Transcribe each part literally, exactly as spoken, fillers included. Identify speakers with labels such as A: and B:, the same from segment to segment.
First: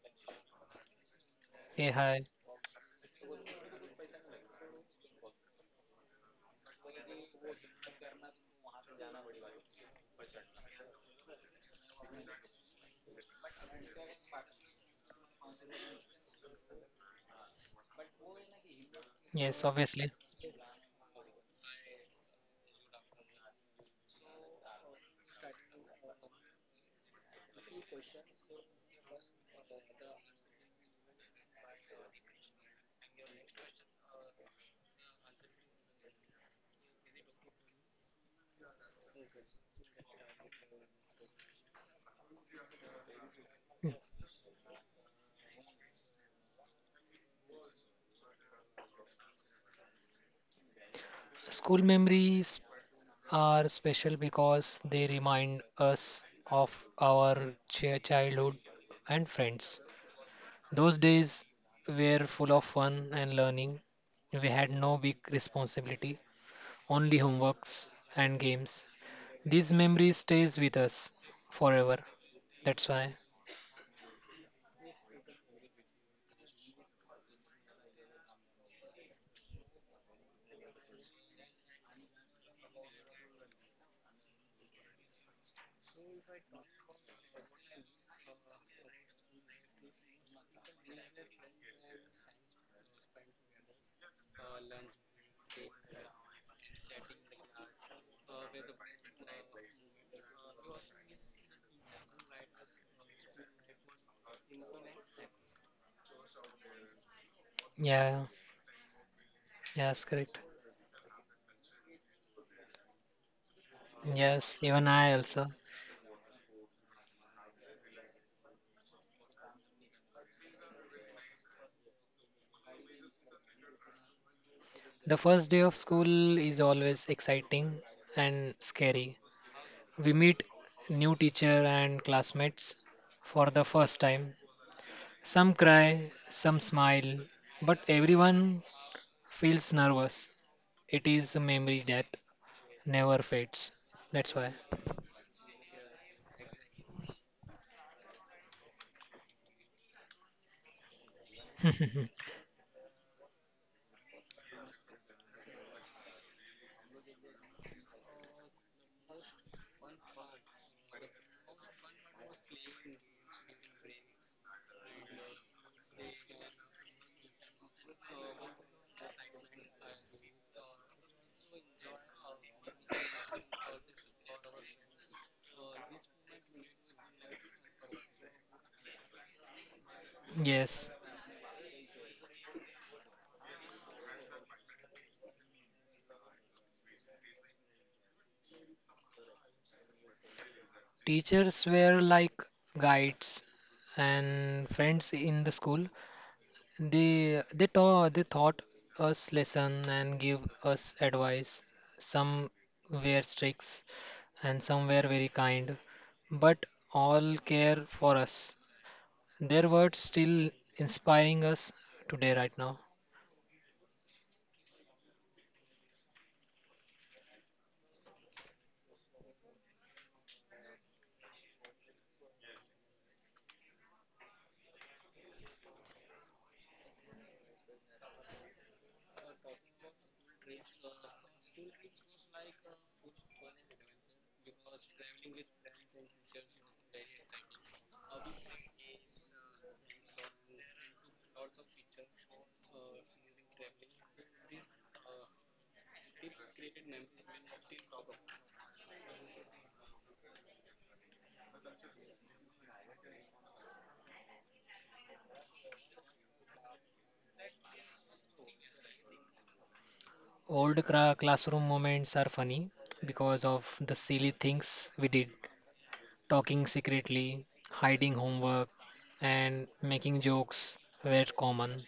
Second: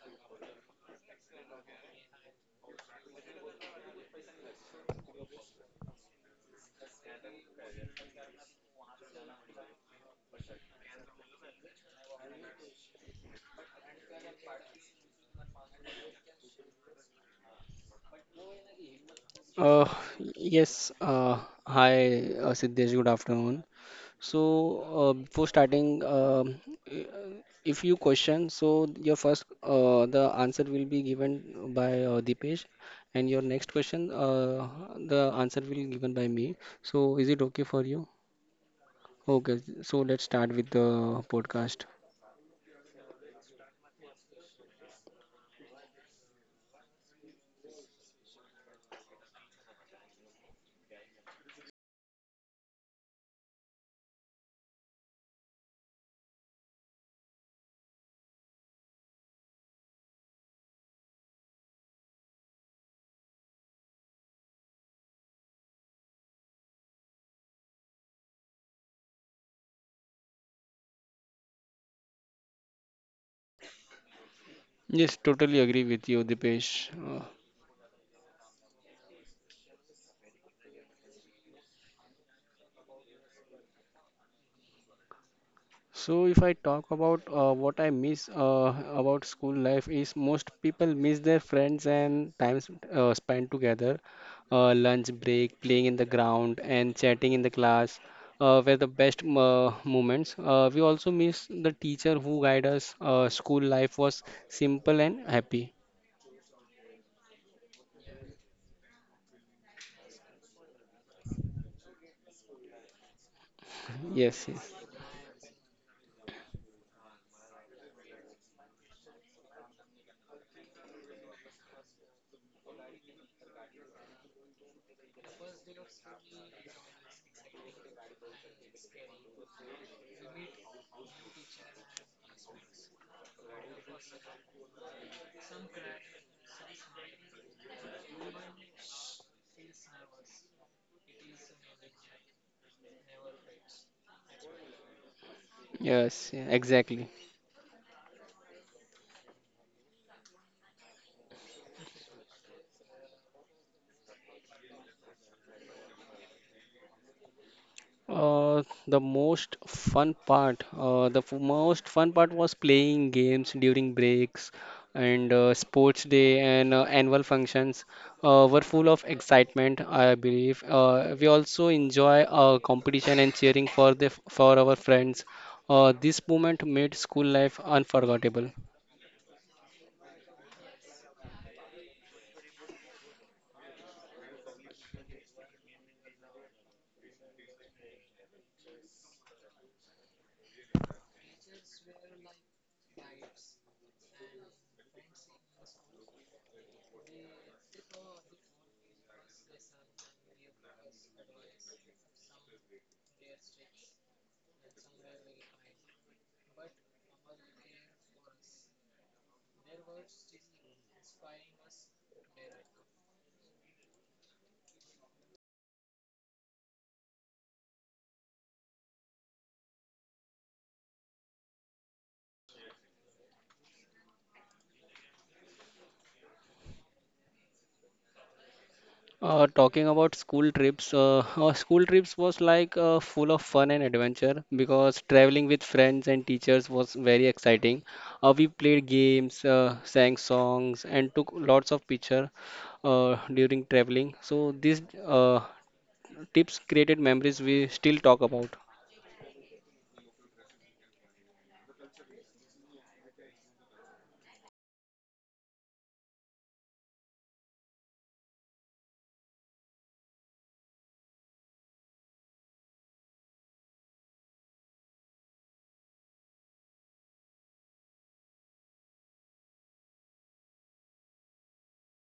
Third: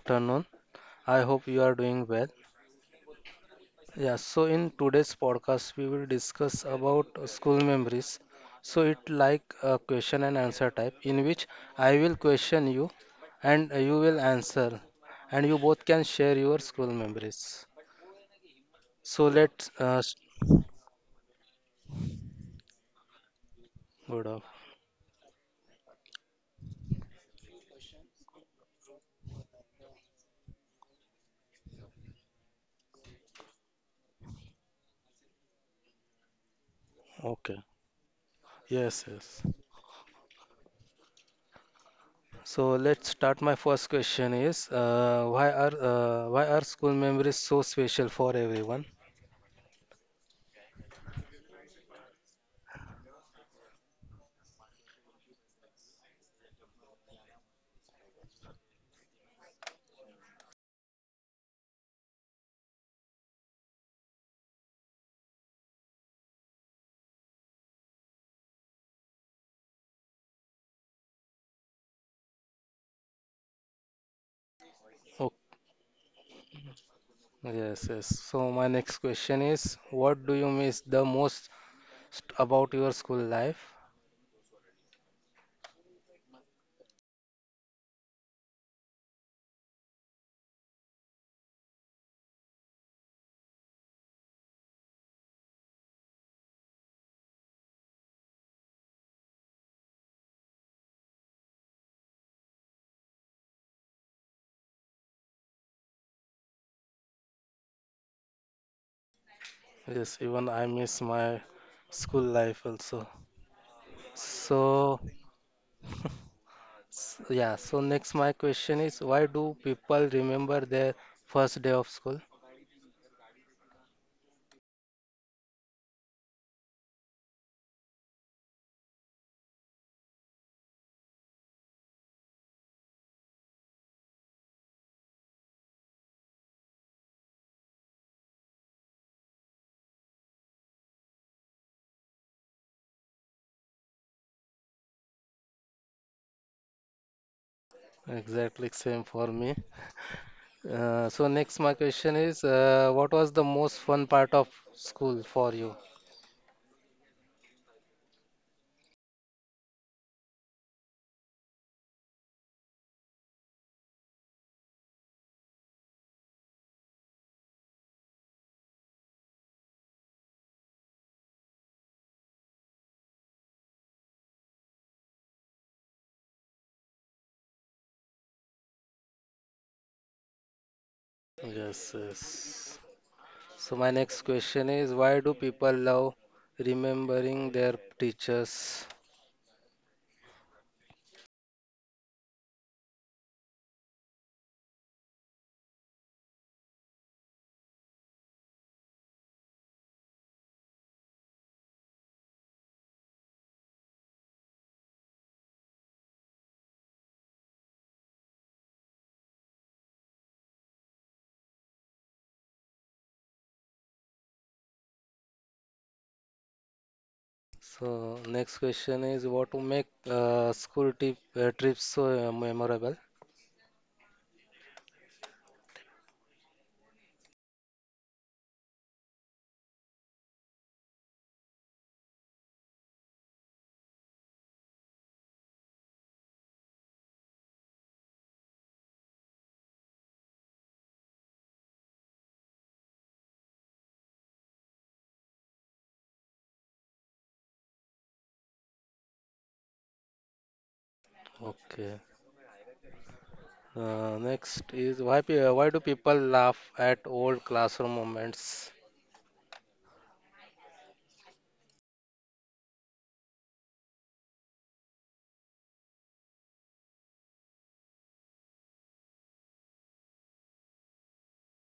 A: afternoon. I hope you are
B: Hey,
A: doing
B: hi.
A: well. Yeah, so in today's podcast, we will discuss about uh, school memories. So it like a question and answer type in which I will question you and uh, you will answer and you both can share your school memories.
B: Yes,
A: So
C: Uh,
B: obviously.
A: let's uh, s-
C: yes, uh, hi, uh, Siddesh, good afternoon. So,
A: good. af-
C: uh, before starting, um, uh, if you question, so your first, uh, the answer will be given by uh, Deepesh, and your next question, uh, the answer will be given by me. So, is it okay for
A: Okay.
C: you?
A: Yes,
C: Okay,
A: yes.
C: so let's start with the podcast.
A: So let's start.
B: Mm.
A: My first question is uh, why are uh, why are school memories so special for everyone?
B: School memories are special because they remind us of our chi- childhood and friends. Those days were full of fun and learning. We had no big responsibility, only homeworks and games. These memories stays with us forever. That's why.
C: Yes, totally agree with
A: Ok,
C: you, Deepesh. Uh,
A: yes, yes. So my next question is, what do you miss the most st- about your school life?
C: So if I talk about uh, what I miss uh, about school life is most people miss their friends and times uh, spent together, uh, lunch break, playing in the ground and chatting in the class uh, were the best m- uh, moments. Uh, we also miss the teacher who guided us. Uh, school life was simple and happy.
B: Yeah, yes, correct.
A: Yes, even I miss my school life also.
C: Yes, yes,
B: Yes, even I
A: So,
B: also.
A: s- yeah, so next my question is, why do people remember their first day of school?
B: The first day of school is always exciting and scary. We meet new teacher and classmates for the first time. Some cry, some smile, but everyone feels nervous. It is a memory that never fades. That's why.
C: yes, yeah, exactly.
A: Exactly same for me. Uh, so next my question is, uh, what was the most fun part of school for you?
C: Uh, the most fun part, uh, the f- most fun part was playing games during breaks and uh, sports day and uh, annual functions uh, were full of excitement, I believe. Uh, we also enjoy uh, competition and cheering for the for our friends. Uh, this moment made school life unforgettable.
B: Yes,
A: Yes, yes. So my next question is why do people love remembering their teachers?
B: teachers were like guides and friends in the school. They they taught they taught us lesson and give us advice. Some were strict and some were very kind, but all care for us. Their words still inspiring us today right now.
A: So next question is what to make uh, school trip uh, trips so uh, memorable?
C: Uh, talking about school trips, uh, our school trips was like uh, full of fun and adventure because traveling with friends and teachers was very exciting. Uh, we played games, uh, sang songs, and took lots of picture uh, during traveling. So these uh, tips created memories we still talk about.
A: Okay. Uh, next is why pe- uh, why do people laugh at old classroom moments?
B: Old cra Classroom moments are funny because of the silly things we did, talking secretly, hiding homework, and making jokes were common.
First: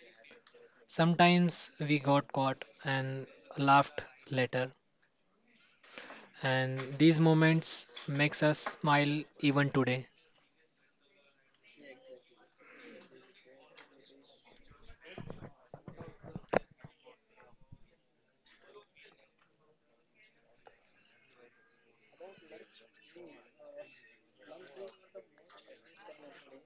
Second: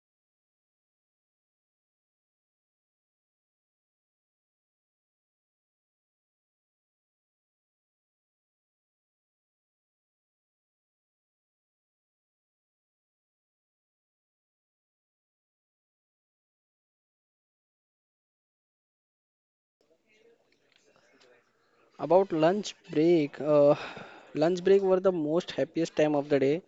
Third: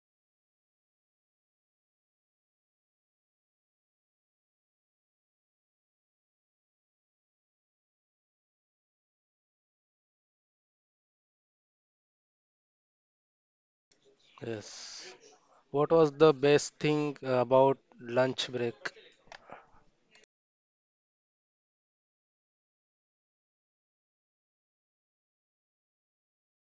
B: Sometimes we got caught and laughed later, and these moments makes us smile even today.
A: Yes. What was the best thing about lunch break?
C: About lunch break, uh, lunch break were the most happiest time of the day.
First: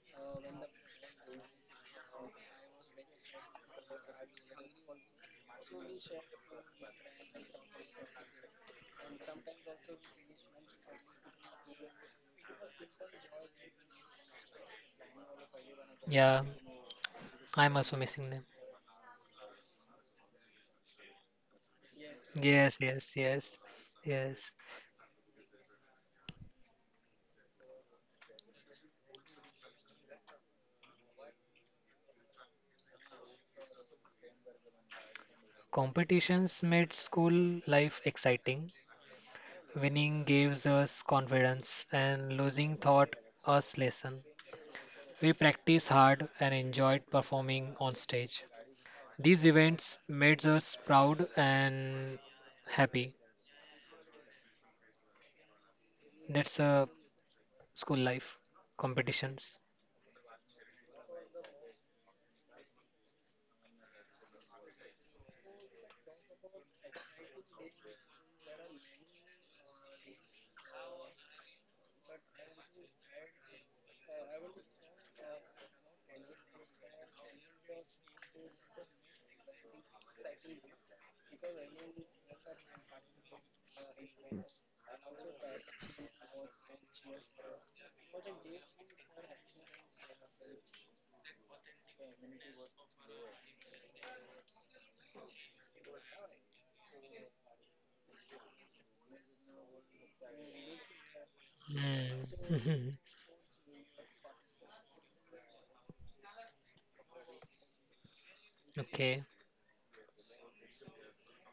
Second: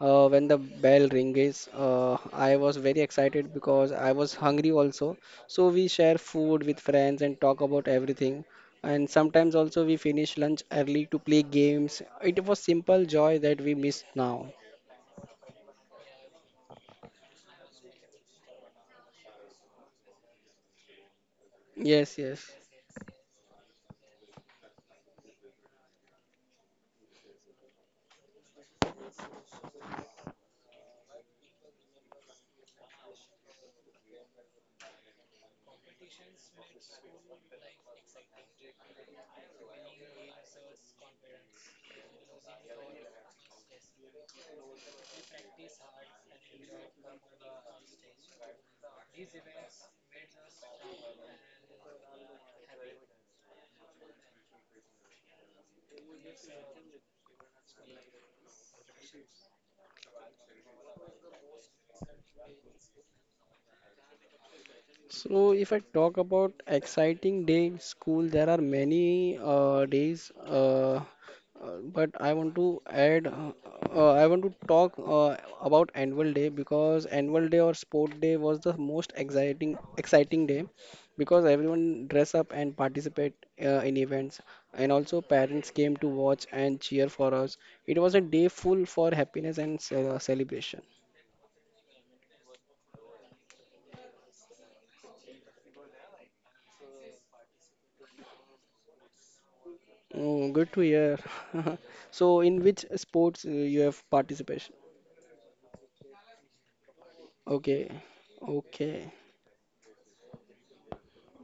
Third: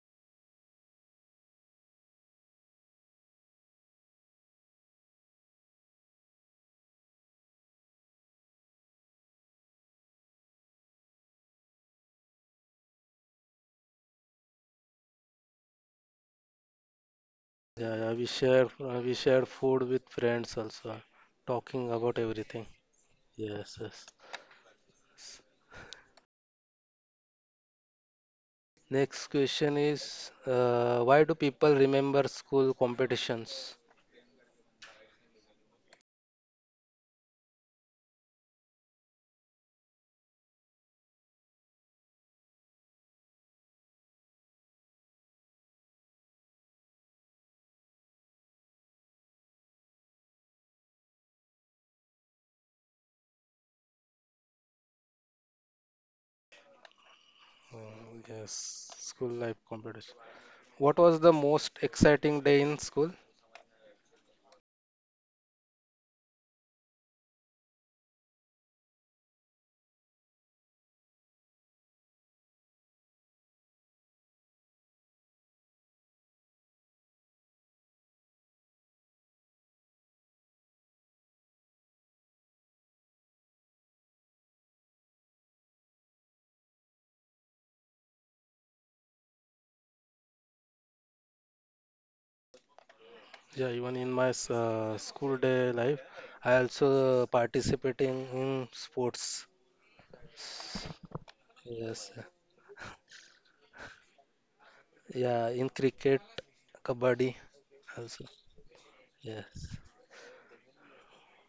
C: Uh, when the bell rings, uh, I was very excited because I was hungry also. So we share food with friends and talk about everything. And sometimes also we finish lunch early to play games. It was simple joy that we miss now.
B: Yeah, I'm
A: Yeah,
B: also
A: yeah, we
B: missing them.
A: share uh, we share food with friends also, talking about
C: Yes, yes.
A: everything.
B: Yes, yes, yes,
A: Yes, yes.
B: yes.
A: Next question is uh, why do people remember school competitions?
B: Competitions made school life exciting. Winning gives us confidence, and losing taught us lesson. We practiced hard and enjoyed performing on stage. These events made us proud and happy. That's a school
A: Mm,
B: life
A: yes, school
B: competitions.
A: life competition. What was the most exciting day in school?
C: So, if I talk about exciting day in school, there are many uh, days, uh, uh, but I want to add, uh, uh, I want to talk uh, about annual day because annual day or sport day was the most exciting exciting day because everyone dress up and participate uh, in events, and also parents came to watch and cheer for us. It was a day full for happiness and ce- celebration.
A: Yeah, even in my s- uh, school day life, I also participating in sports.
C: Oh, good to hear.
A: Yes,
C: So, in
B: Mm.
C: which sports uh, you have participation?
A: yeah, in cricket, kabaddi
C: Okay,
A: also.
B: Okay,
C: okay.
A: Yes.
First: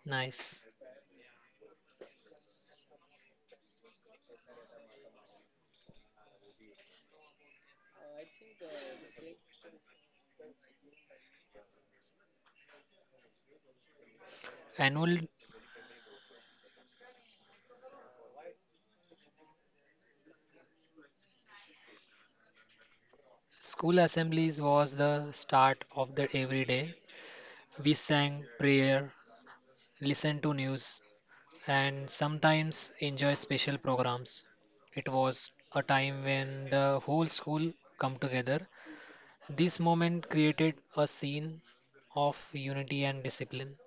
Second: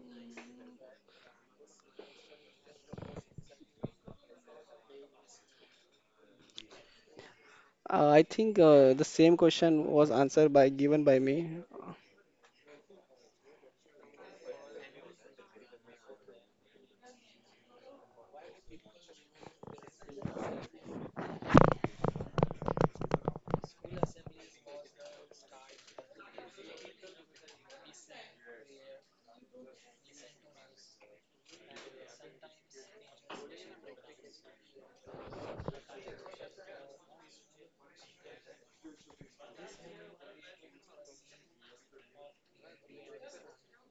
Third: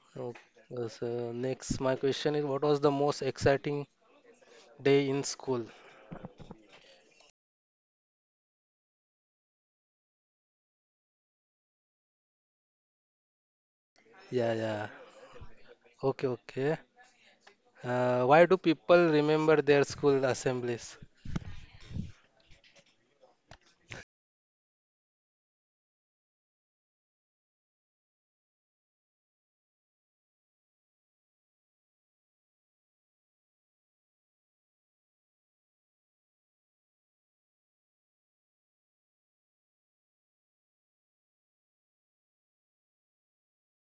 B: nice.
A: Okay. So next, my question is what was the most exciting day in school?
C: Uh, I think uh, the same question was answered by given by me.
A: Yeah, yeah.
B: Annual
A: Okay, okay. Uh, why do people remember their school assemblies?
B: school assemblies was the start of the every day. We sang prayer, listened to news, and sometimes enjoy special programs. It was a time when the whole school come together. This moment created a scene of unity and discipline.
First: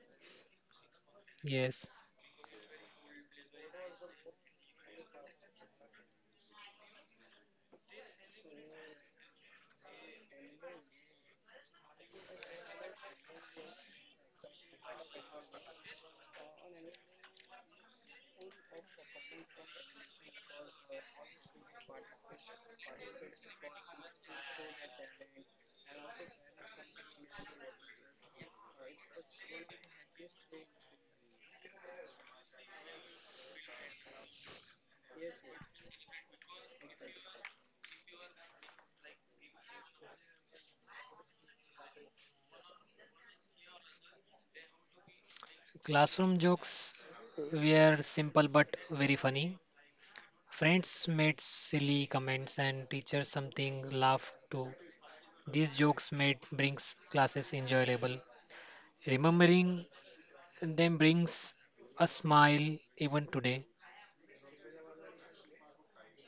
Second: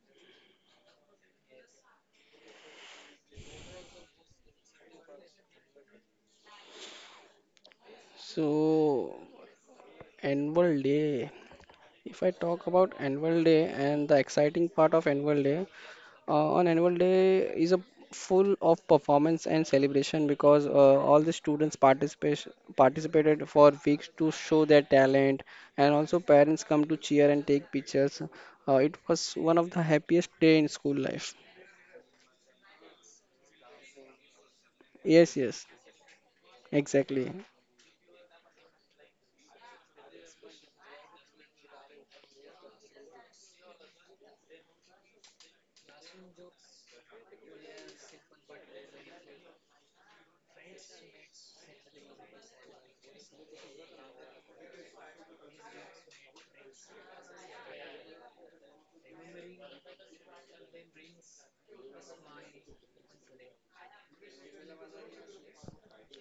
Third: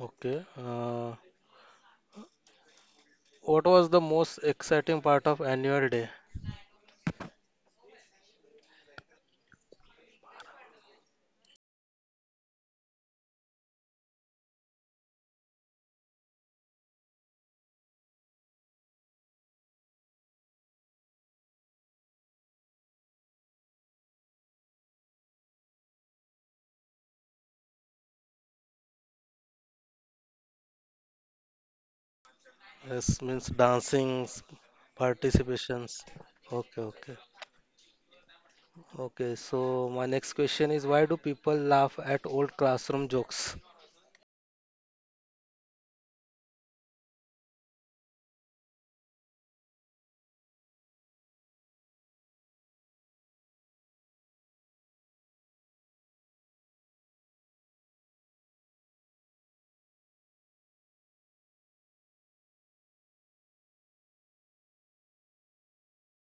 A: Okay. Uh,
B: Yes,
A: what was the most exciting part of annual day?
C: So, annual day. If I talk about annual day and the exciting part of annual day, Uh, on annual day is a full of performance and celebration because uh, all the students participation participated for weeks to show their talent and also parents come to cheer and take pictures. Uh, it was one of the happiest day in school life.
A: Yes, means dancings,
C: Yes, yes,
A: participations. Okay, okay.
C: exactly.
A: Okay, so my next question is why do people laugh at old classroom jokes?
B: classroom jokes were simple but very funny. Friends made silly comments and teachers something laugh too. These jokes made brings classes enjoyable. Remembering them brings a smile even today.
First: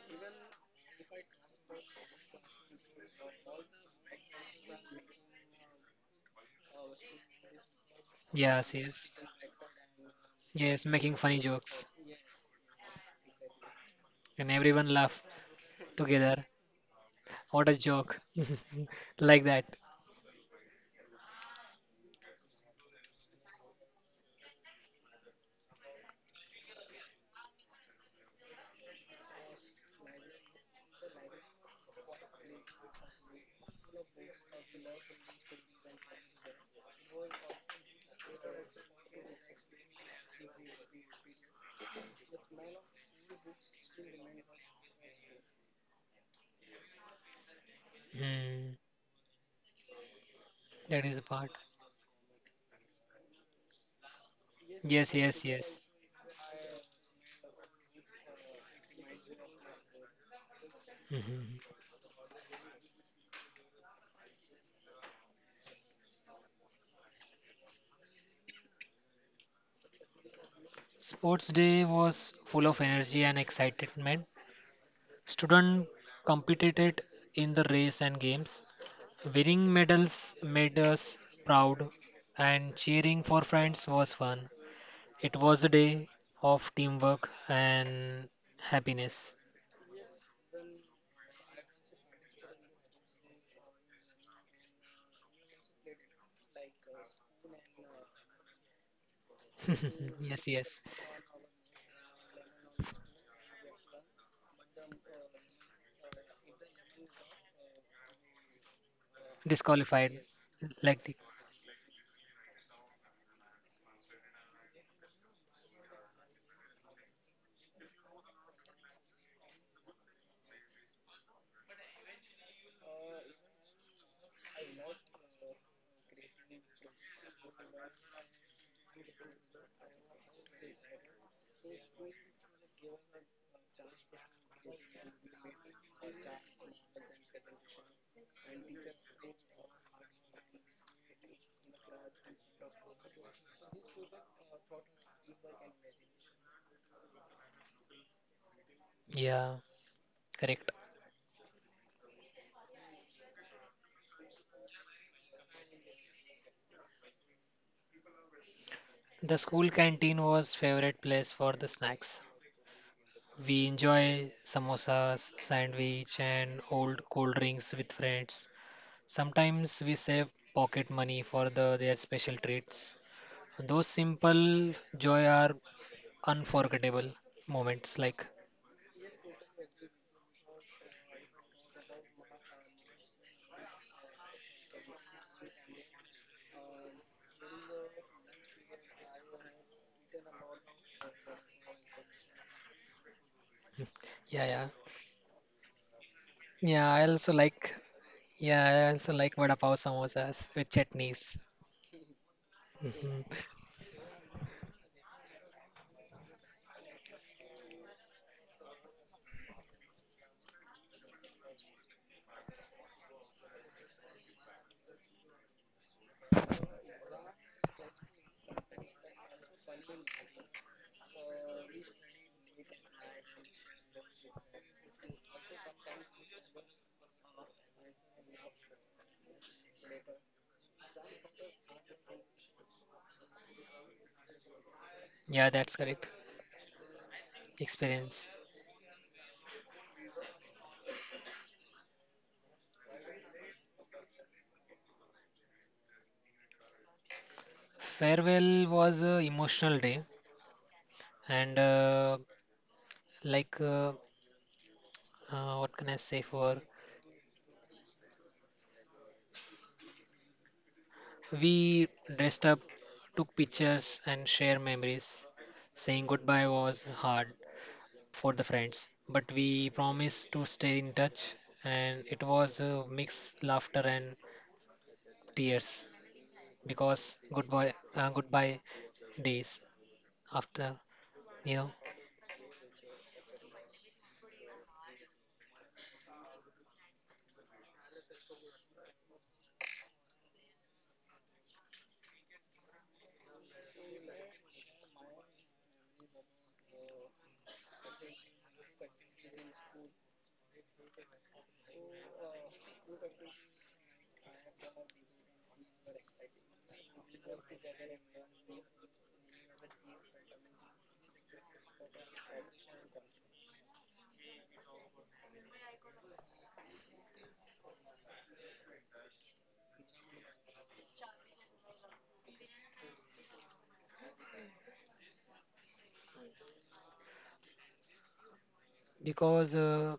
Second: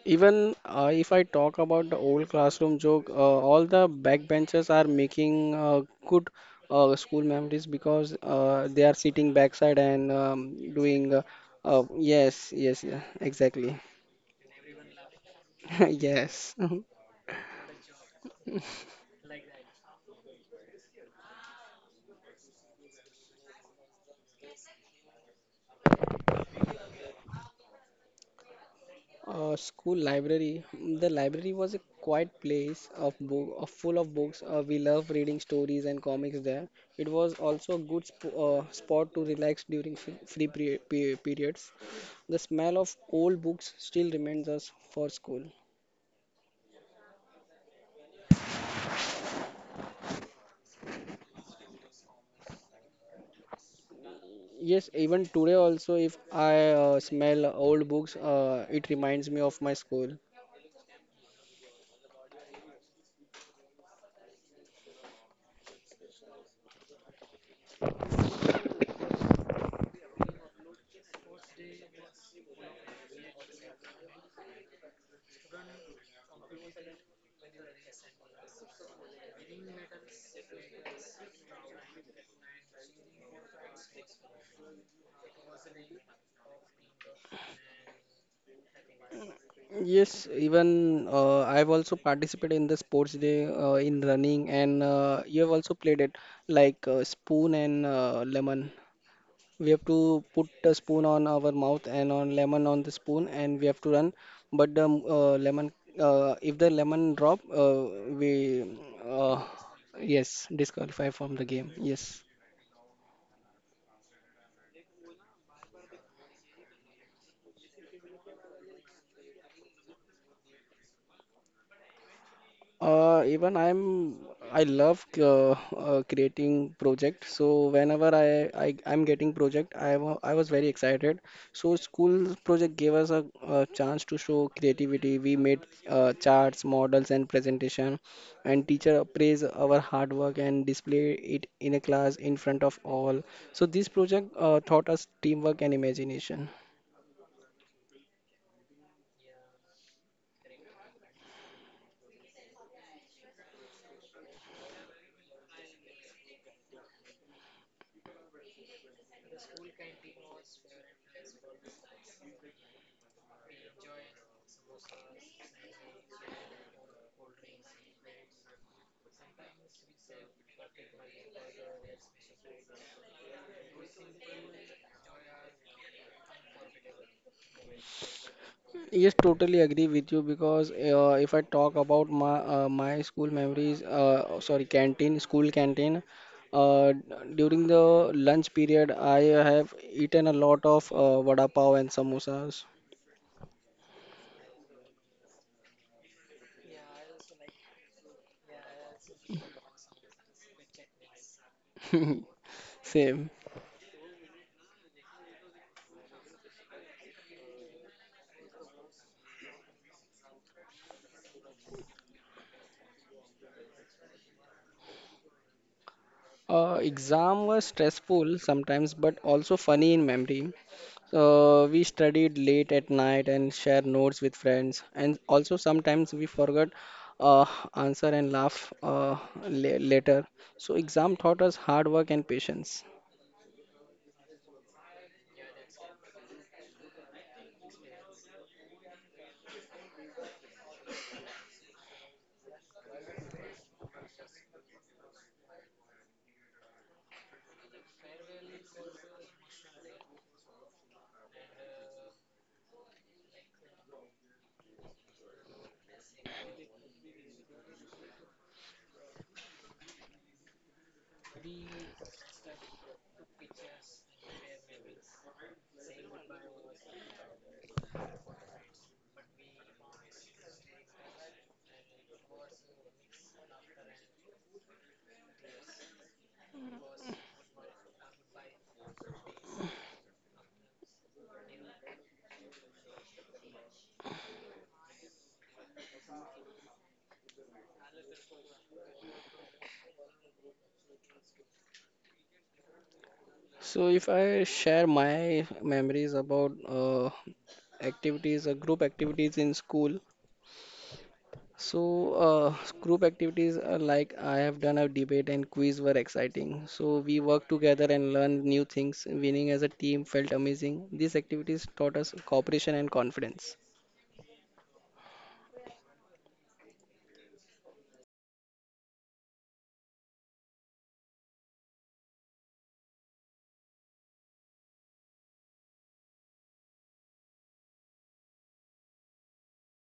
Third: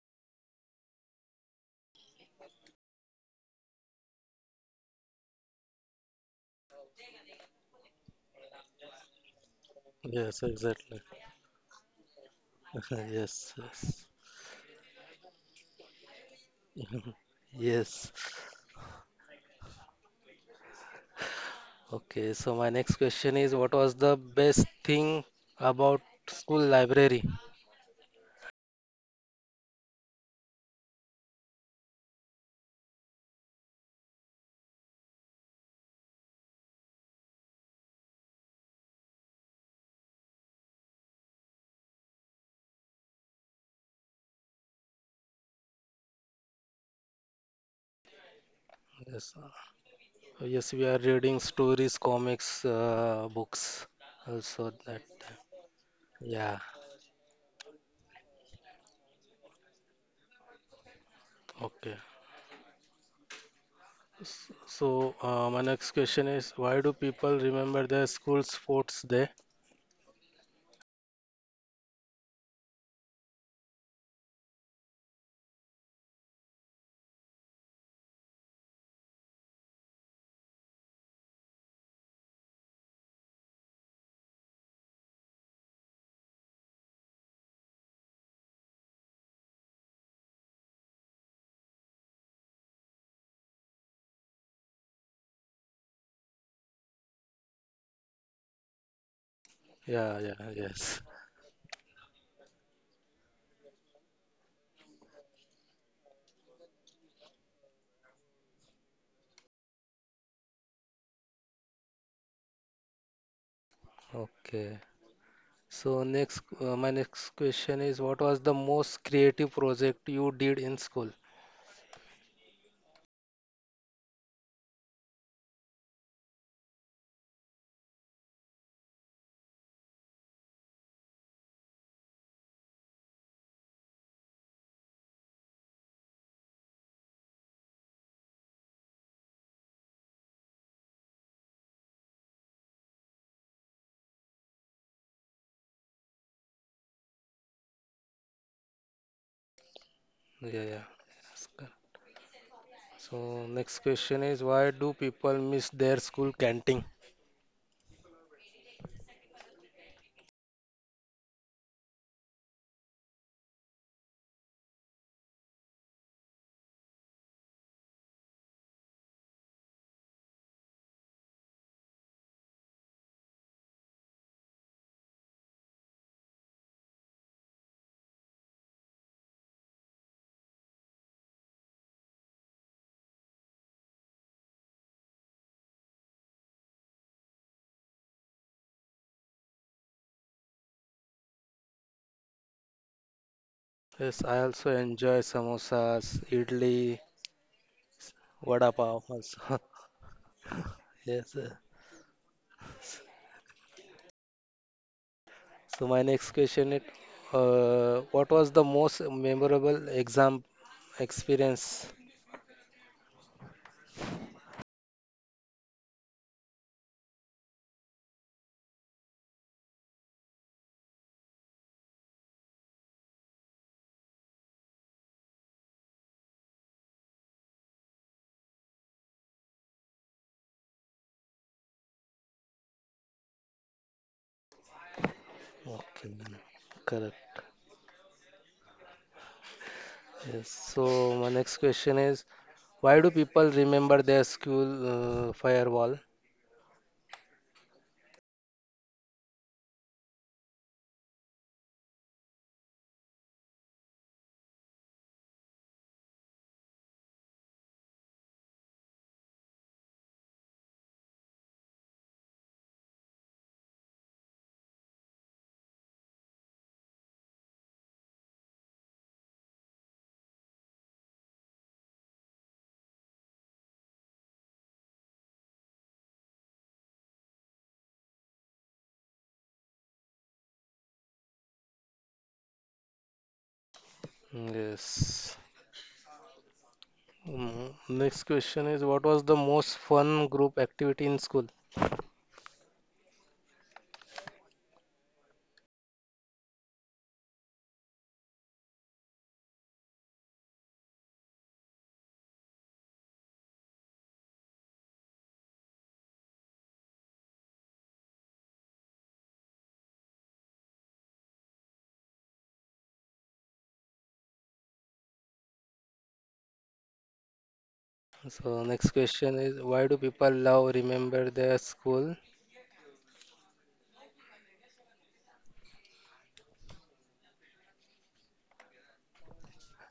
C: Even uh, if I talk about the old classroom joke, uh, all the backbenchers are making uh, good uh, school memories because uh,
B: Yes,
C: they are
B: yes.
C: sitting backside and
A: Yes,
C: um,
B: Yes,
A: exactly.
C: doing.
B: making
C: Uh,
B: funny
C: uh,
B: jokes.
C: yes, yes, yeah,
A: Yes,
C: exactly.
A: yes.
B: And everyone laugh together.
C: Yes.
B: What a
A: Yes.
B: joke. Like that.
A: Okay, so my next question is what was the best thing about school library?
C: Uh, school library. The library was a quiet place of book, of full of books. Uh, we love reading stories and comics there. It was also a good sp uh, spot to relax during f free pre pe periods. The smell of old books still reminds us for school.
B: Hmm,
A: Yes. Uh,
B: that
A: yes,
B: is
A: we
B: the
A: are
B: part.
A: reading stories, comics, uh, books.
C: Yes,
A: Also
B: Yes,
C: even
A: that,
B: yes,
C: today
B: yes.
C: also, if I
A: yeah,
C: uh, smell old books, uh, it reminds me of my school.
B: Mhm.
A: okay. So uh, my next question is, why do people remember their school sports day?
B: Sports day was full of energy and excitement. Students competed in the race and games. Winning medals made us proud, and cheering for friends was fun. It was a day of teamwork and happiness.
C: Yes, even uh, I've also participated in the sports day uh, in running, and uh, you have also played it like uh, spoon and uh, lemon. We have to
A: Yeah, yeah,
B: yes,
C: put a
B: yes.
A: yes.
C: spoon on our mouth and on lemon on the spoon and we have to run but the uh, lemon uh, if the lemon drop, uh, we uh,
B: Disqualified,
C: yes
B: like
C: disqualify
B: the
C: from the game, yes.
A: Okay. So next, uh, my next question is, what was the most creative project you did in school?
C: Uh, even I'm I love uh, uh, creating project. So whenever I, I I'm getting project, I wa- I was very excited. So school project gave us a, a chance to show creativity. We made uh, charts, models, and presentation, and teacher appraise our hard work and display it in a class in front of all. So this project uh, taught us teamwork and imagination.
B: yeah,
A: Yeah,
B: correct.
A: yeah. Yes, correct. So next question is, why do people miss their school canteen?
B: The school canteen was favorite place for the snacks. We enjoy samosas, sandwich, and old cold drinks with friends. Sometimes we save pocket money for the, their special treats. Those simple joy are unforgettable moments. Like,
C: Yes, totally agree with you because uh, if I talk about my uh, my school memories, uh, sorry, canteen, school canteen, uh, during the lunch period, I have eaten a lot of uh, vada pav and samosas.
A: Yes,
B: yeah,
A: I
B: yeah,
A: also enjoy samosas,
B: yeah.
A: idli,
B: I also like, yeah,
A: vada
B: I
A: pav
B: also like vada
A: also.
B: pav samosas with chutneys.
A: Yes. Uh,
B: Mhm.
C: Same.
A: so my next question is, uh, what was the most memorable exam experience?
C: Uh, exam was stressful sometimes, but also funny in memory. So we studied late at night and share notes with friends, and also sometimes we forgot uh, answer and laugh uh, la- later. So exam taught us hard work and patience.
B: Yeah, that's correct.
A: Okay, then. Correct.
B: Experience.
A: Yes. So my next question is, why do people remember their school uh, firewall?
B: Farewell was a emotional day, and uh, like, uh, uh, what can I say for? We dressed up, took pictures, and shared memories. Saying goodbye was hard for the friends, but we promised to stay in touch, and it was a mix laughter and tears because goodbye uh, goodbye days after you know
A: Yes. Mm, next question is, what was the most fun group activity in school?
C: So if I share my memories about uh, activities, uh, group activities in school, so, uh, group activities are like I have done a debate and quiz were exciting. So, we worked together and learned new things. Winning as a team felt amazing. These activities taught us cooperation and confidence.
A: So next question is, why do people love remember their school?
B: because uh,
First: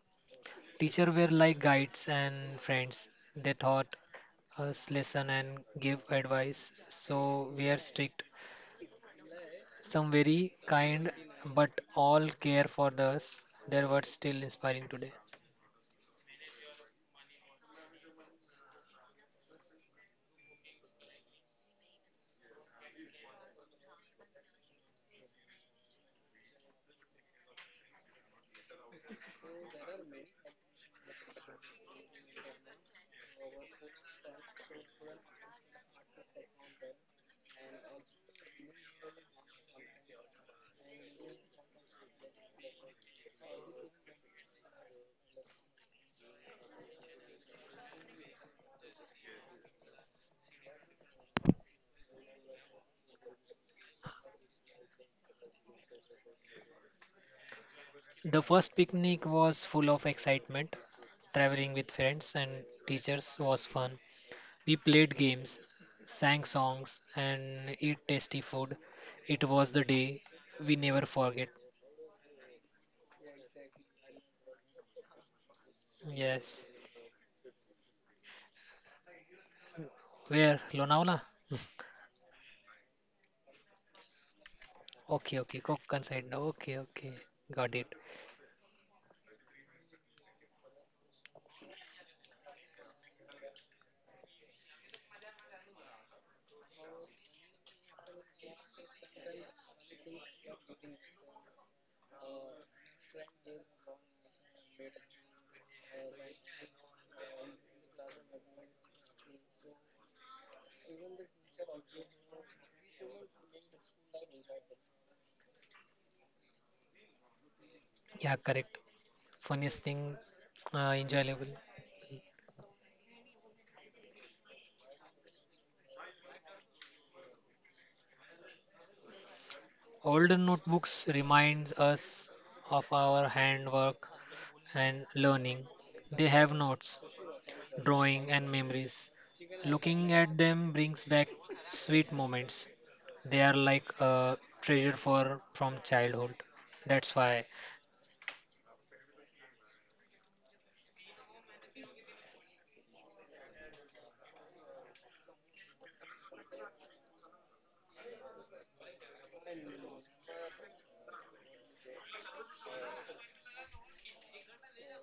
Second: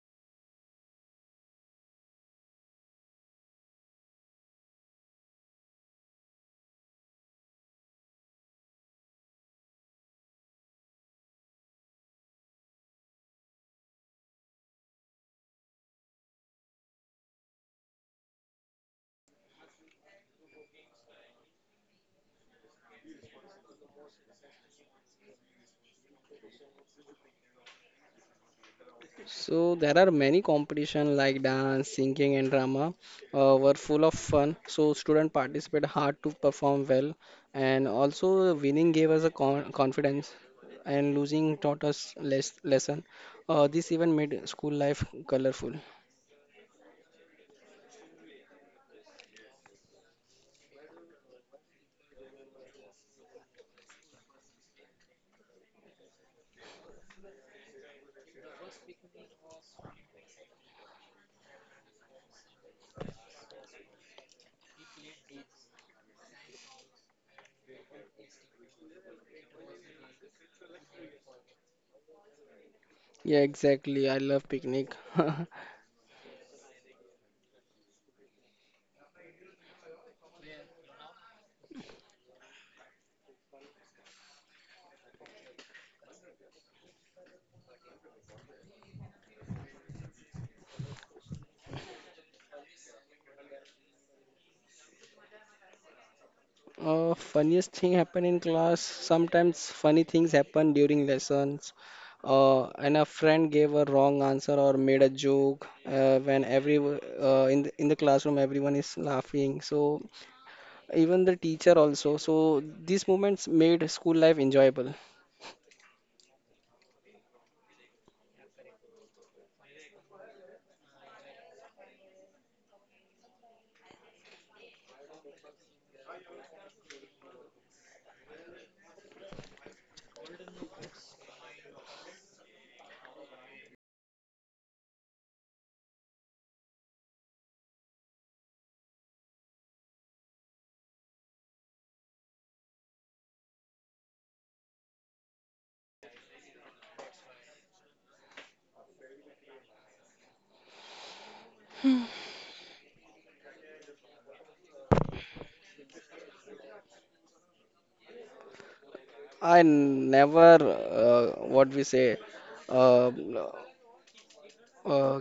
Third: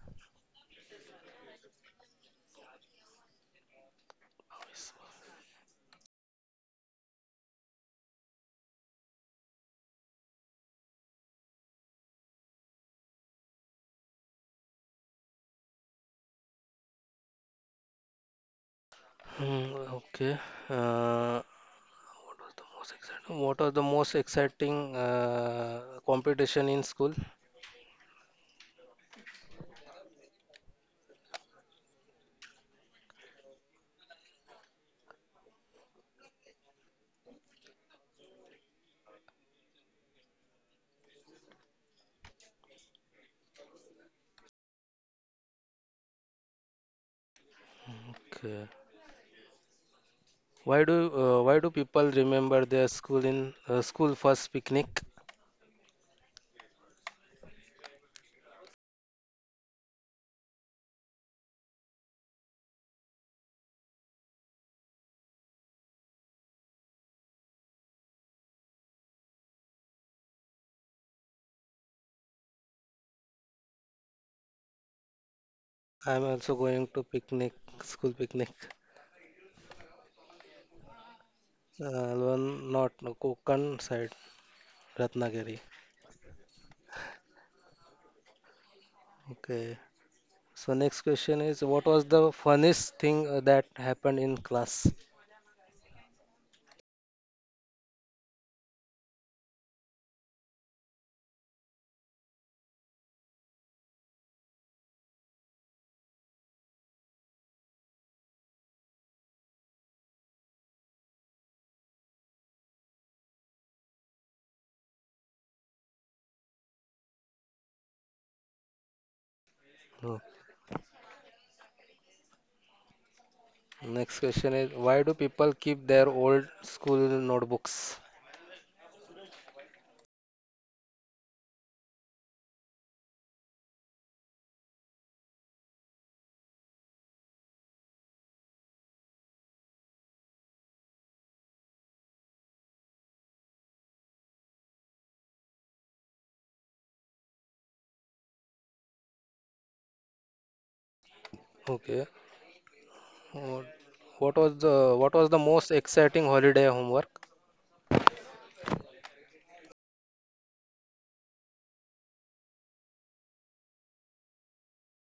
B: teacher were like guides and friends they taught us lesson and give advice so we are strict. Some very kind, but all care for us. Their words still inspiring today.
A: Hmm, okay. Uh, most exciting. What was the most exciting uh, competition in school?
C: So, there are many competition like dance, singing, and drama uh, were full of fun. So, students participate hard to perform well, and also winning gave us a con confidence, and losing taught us less lesson. Uh, this even made school life colorful.
A: Okay. Why do uh, why do people remember their school in uh, school first picnic?
B: The first picnic was full of excitement. Traveling with friends and teachers was fun. We played games, sang songs, and ate tasty food. It was the day we never forget.
C: Yeah, exactly. I love picnic.
A: I'm also
B: Yes.
A: going to picnic school picnic.
B: Where? Lonavala?
A: Uh, one not No, Konkan side,
B: Okay,
A: Ratnagiri.
B: okay. Kokkan side. Now. Okay, okay. Got it.
A: Okay. So next question is what was the funniest thing uh, that happened in class?
C: Uh, funniest thing happen in class. Sometimes funny things happen during lessons. Uh, and a friend gave a wrong answer or made a joke uh, when every uh, in the, in the classroom everyone is laughing. So even the teacher also. So these moments made school life enjoyable.
B: Yeah, correct. Funniest thing,
A: No.
B: uh, enjoyable.
A: Next question is why do people keep their old school notebooks?
B: Older notebooks reminds us of our handwork and learning. They have notes, drawing and memories. Looking at them brings back sweet moments. They are like a treasure for from childhood. That's why
A: Okay. Uh, What was the what was the most exciting holiday homework?
C: I never uh, what we say uh, uh,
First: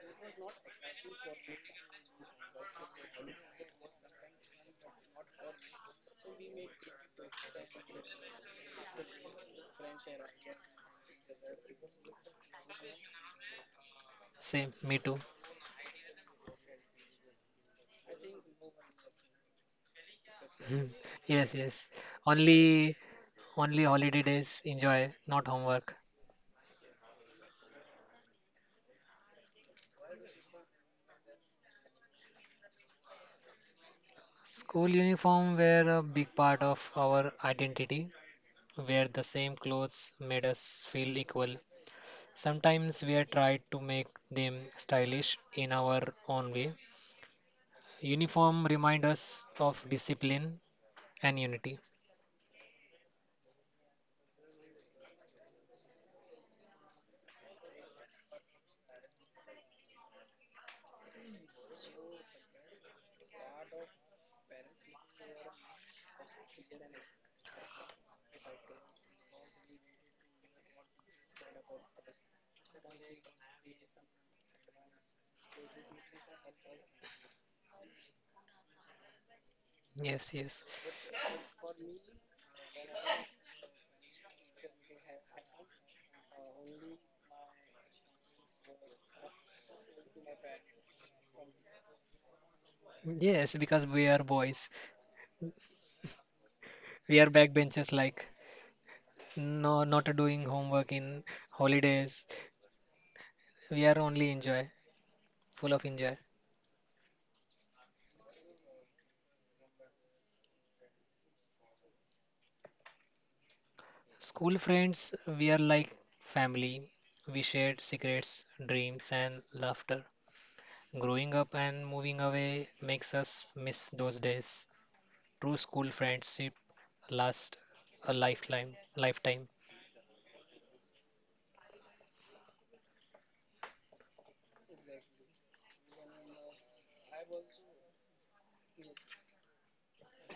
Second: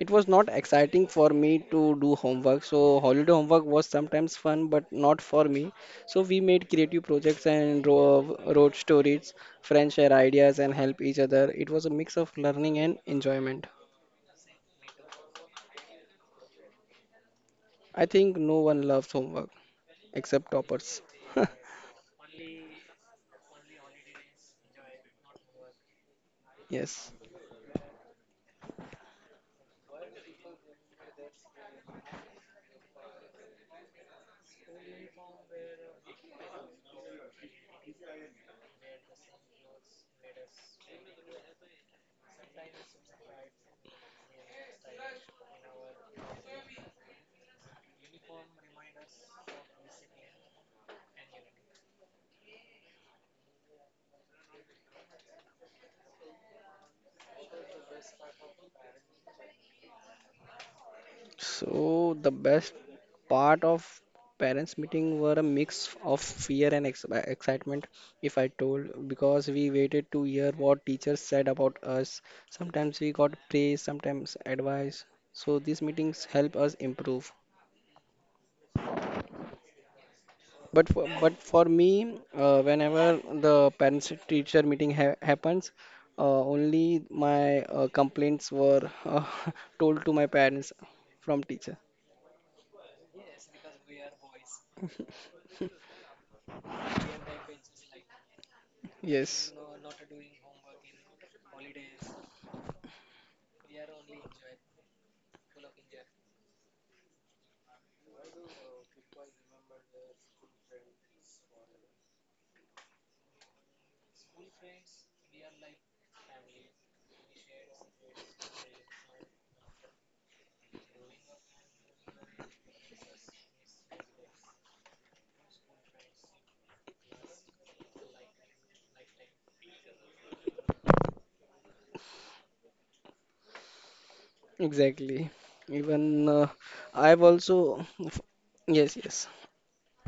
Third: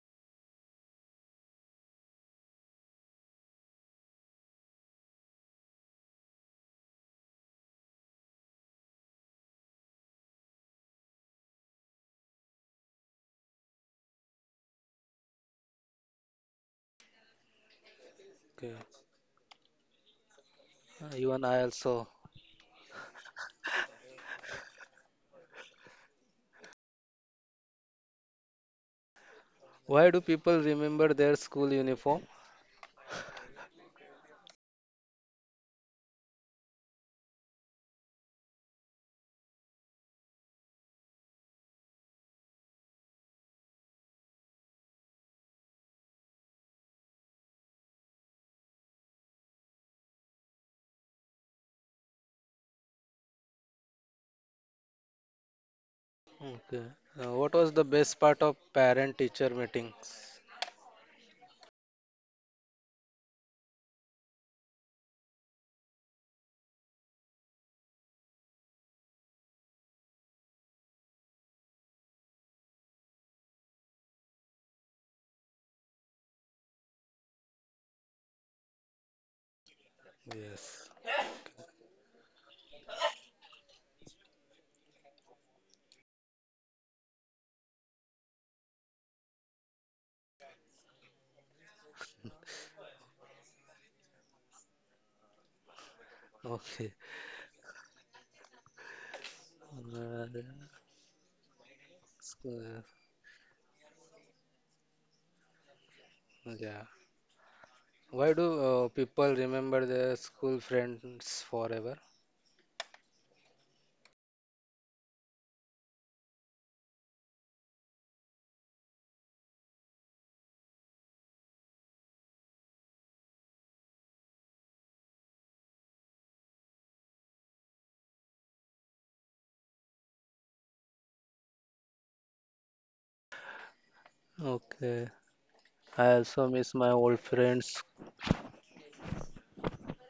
C: It was not exciting for me to do homework. So holiday homework was sometimes fun, but not for me. So we made creative projects and ro- wrote stories, friends share ideas and help each other. It was a mix of learning and enjoyment.
B: same me too.
C: I think no
A: Okay.
C: one loves homework except toppers.
A: Uh, even
B: yes,
A: I
B: yes.
A: also.
B: Only only holiday days enjoy, not homework.
C: yes.
A: Why do people remember their school uniform?
B: School uniform were a big part of our identity. Where the same clothes made us feel equal. Sometimes we tried to make them stylish in our own way. Uniform remind us of discipline and unity.
A: Okay. Uh, what was the best part of parent-teacher meetings?
C: So the best part of parents meeting were a mix of fear and ex- uh, excitement if I told because we waited to hear what teachers said about us. Sometimes we got praise, sometimes advice, so these meetings help us improve.
B: Yes, yes.
A: Yes.
C: But for, but for me uh, whenever the parents teacher meeting ha- happens, uh, only my uh, complaints were, uh, told to my parents from teacher.
B: Yes, because we are boys.
A: Okay.
B: We are backbenchers like
C: Yes,
B: no not
A: Uh,
B: doing homework in holidays.
A: school-
B: We are only enjoy, full of enjoy.
A: yeah. Why do uh, people remember their school friends forever?
B: School friends, we are like family. We shared secrets, dreams and laughter. Growing up and moving away makes us miss those days. True school friendship lasts a lifetime. Lifetime.
A: Okay.
C: exactly.
A: I
C: Even
A: also
C: uh,
A: miss my old
C: I've
A: friends.
C: also. Yes, yes.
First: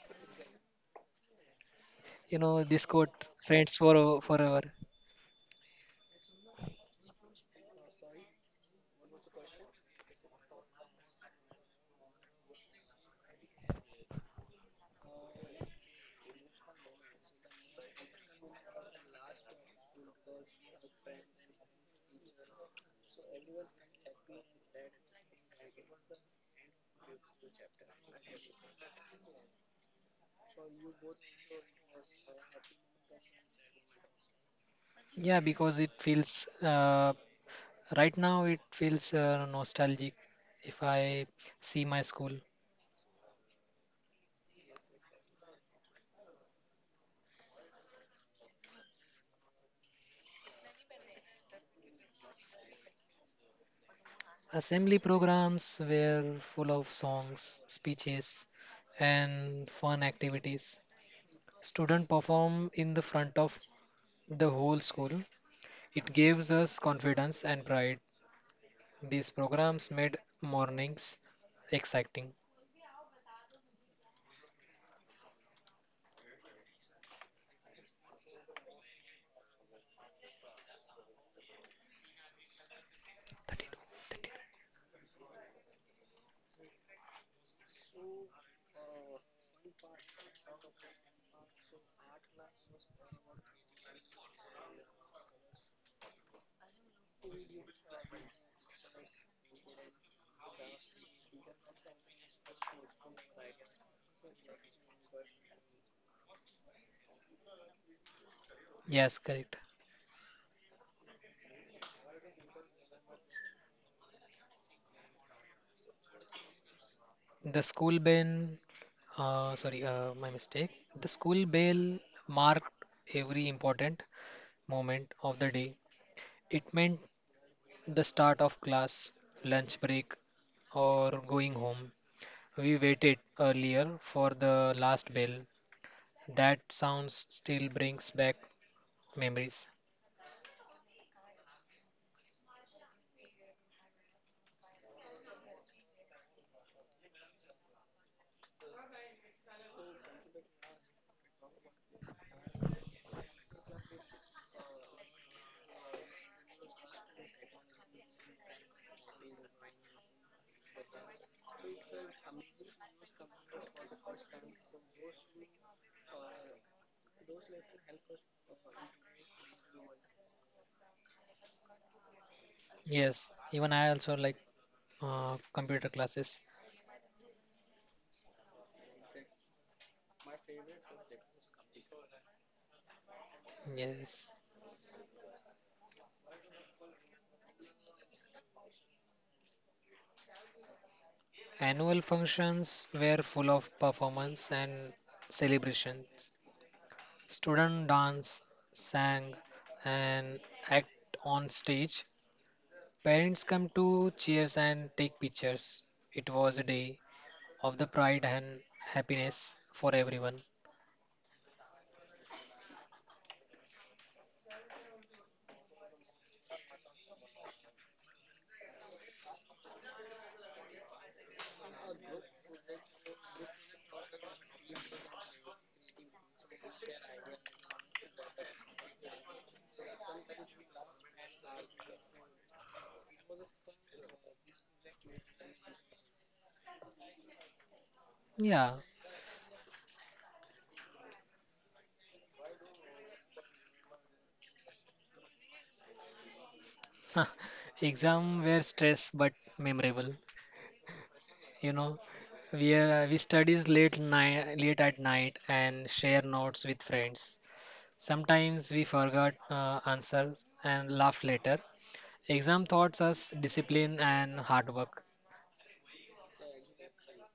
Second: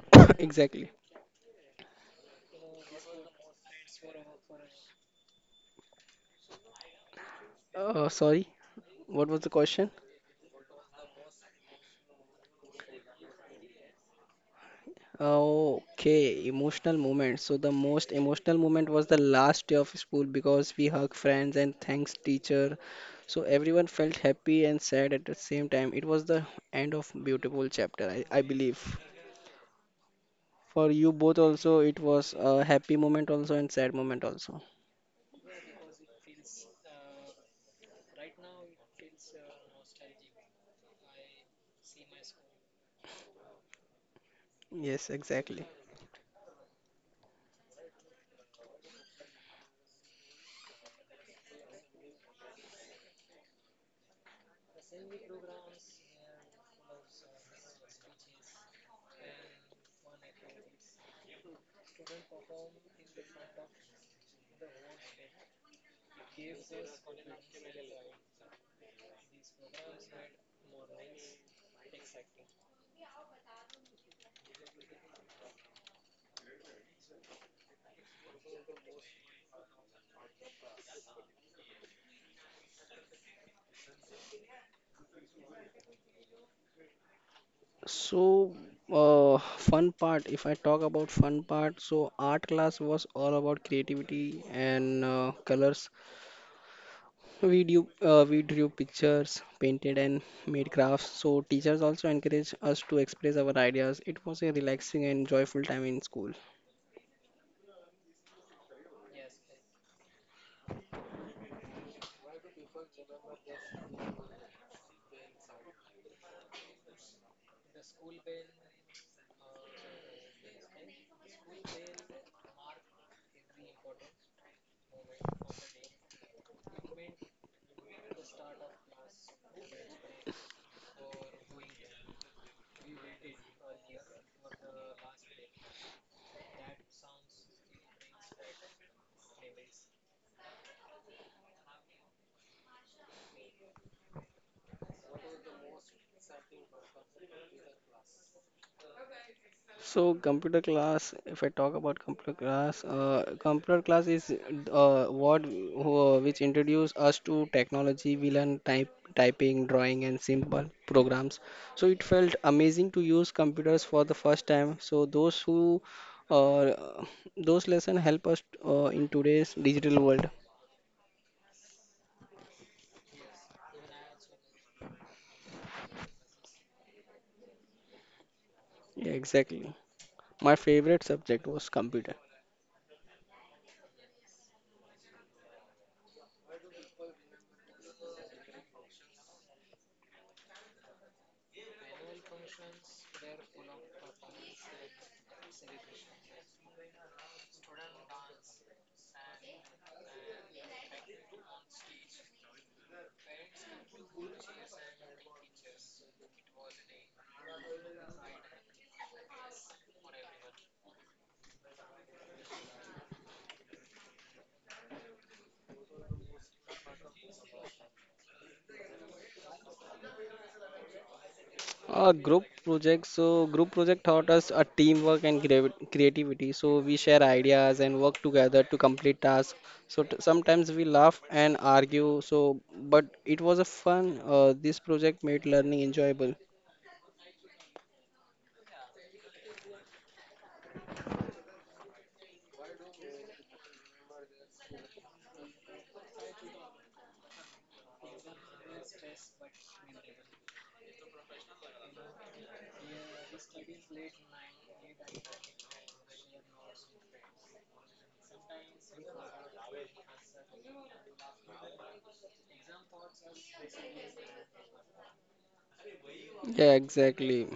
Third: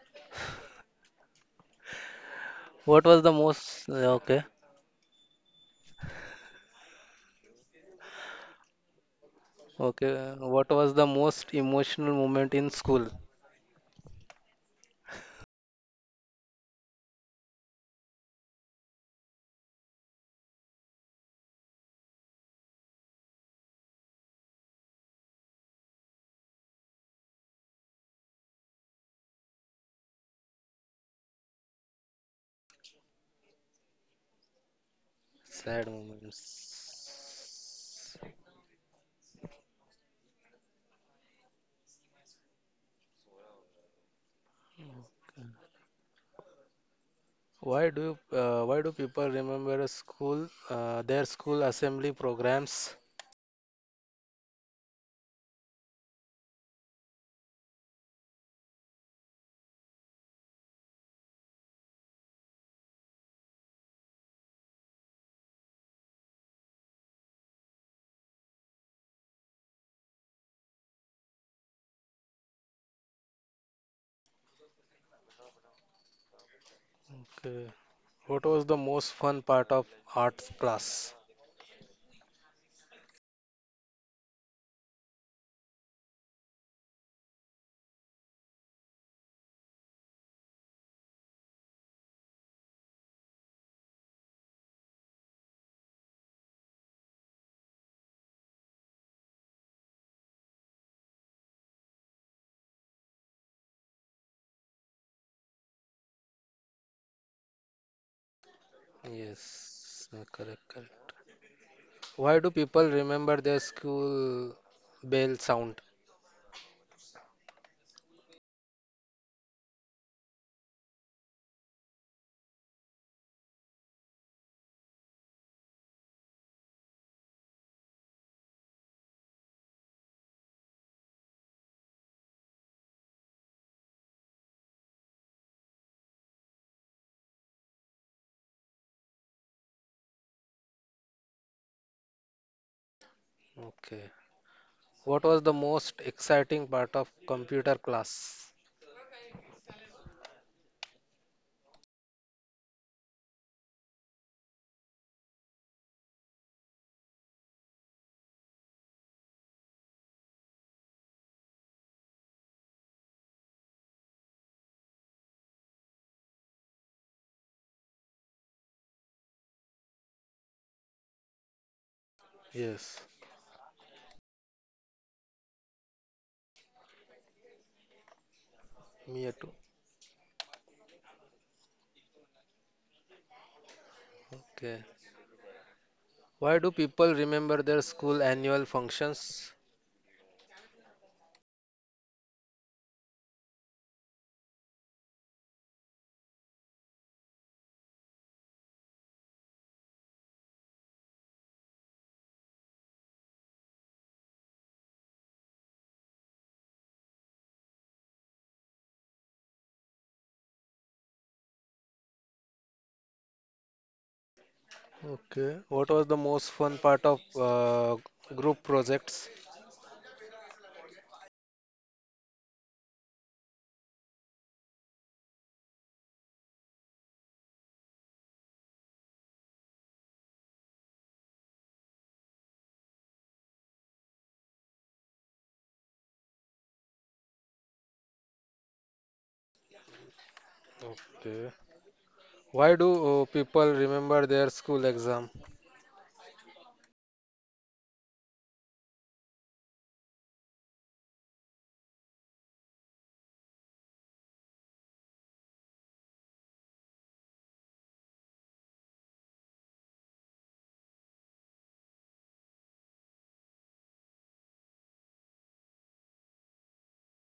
C: Exactly.
B: You know this
A: What was
B: quote,
A: the
B: "Friends
A: most?
B: for o-
A: Okay.
B: forever."
C: Uh, sorry, what was the question?
A: Okay, what was the most emotional moment in school?
C: Okay, emotional moment. So the most emotional moment was the last day of school because we hugged friends and thanks teacher. So everyone felt happy and sad at the same time. It was the end of beautiful chapter, I, I believe. For you both also, it was a happy moment also and sad moment also.
B: Yeah, because
A: Sad
B: it feels
A: moments.
B: uh, right now it feels uh, nostalgic. If I see my school
C: Yes, exactly.
A: Why do uh, why do people remember a school uh, their school assembly programs?
B: assembly programs were full of songs, speeches, and fun activities. Student perform in the front of the whole school. It gives us confidence and pride. These programs made mornings exciting.
A: Okay. What was the most fun part of arts class?
B: thirty-two, thirty-two.
C: So, uh, fun part, if I talk about fun part, so art class was all about creativity and uh, colors. We drew, uh, we drew pictures, painted, and made crafts. So, teachers also encouraged us to express our ideas. It was a relaxing and joyful time in school.
B: Yes, correct.
A: Yes, uh, correct, correct. Why do people remember their school bell sound?
B: The school bell, uh, sorry, uh, my mistake. The school bell marked every important moment of the day. It meant the start of class, lunch break, or going home. We waited earlier for the last bell. That sounds still brings back memories.
A: Okay. What was the most exciting part of computer class?
C: So computer class, if I talk about computer class, uh, computer class is uh, what who- uh, which introduce us to technology. We learn type, typing, drawing, and simple programs. So it felt amazing to use computers for the first time. So those who uh, those lesson help us uh, in today's digital world.
A: Yes,
B: Yes, even I also like uh, computer classes.
C: Yeah,
A: me too.
C: exactly. My favorite subject was computer.
B: Yes.
A: Okay. Why do people remember their school annual functions?
B: Annual functions were full of performance and celebrations. Students dance, sang, and act on stage. Parents come to cheers and take pictures. It was a day of the pride and happiness for everyone.
A: Okay. What was the most fun part of uh, group projects?
C: Uh, group project. So group project taught us a teamwork and creavi- creativity. So we share ideas and work together to complete tasks. So t- sometimes we laugh and argue. So but it was a fun. Uh, this project made learning enjoyable.
B: Yeah.
A: Okay. Why do uh, people remember their school exam?
B: Exam were stress but memorable, you know. We uh, we studies late night, late at night, and share notes with friends. Sometimes we forgot uh, answers and laugh later. Exam taught us discipline and hard work.
C: Yeah, exactly.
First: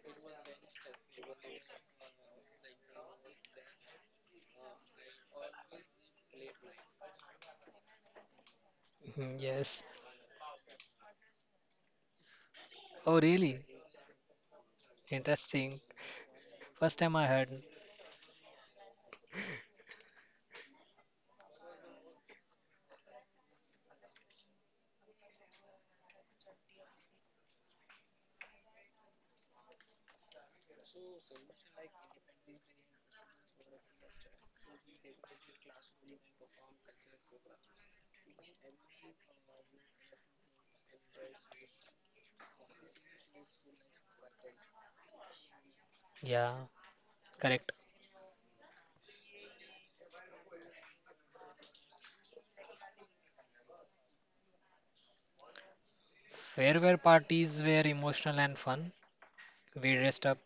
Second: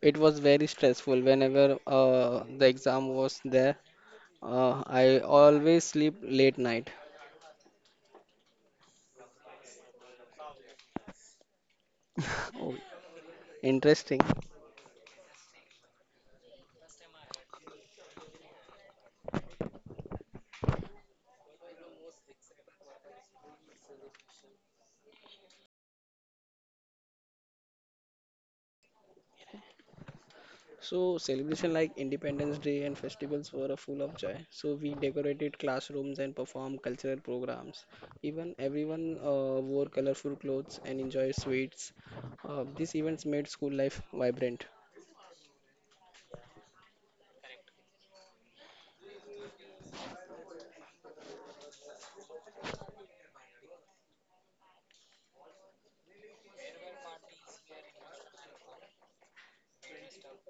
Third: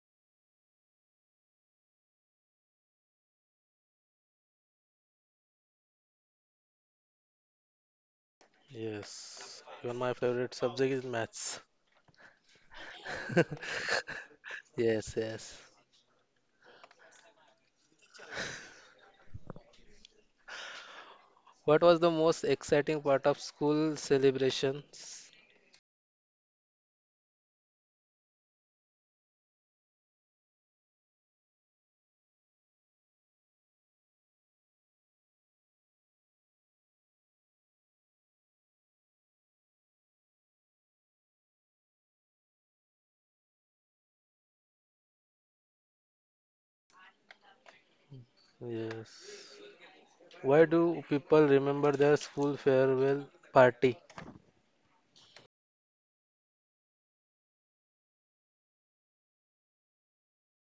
C: It was very stressful whenever uh, the exam was there. Uh, I always sleep late night.
B: Mhm,
A: Yes.
B: Yes.
A: Even my favorite subject is maths.
C: Oh,
B: Oh, really?
C: interesting.
A: Yes, yes.
B: Interesting. First time I heard.
A: What was the most exciting part of school celebrations?
C: So celebration like Independence Day and festivals were full of joy. So we decorated classrooms and performed cultural programs. Even everyone uh, wore colorful clothes and enjoyed sweets. Uh, these events made school life vibrant.
B: Yeah, correct.
A: Yes. Why do people remember their school farewell party?
B: Farewell parties were emotional and fun. We dressed up,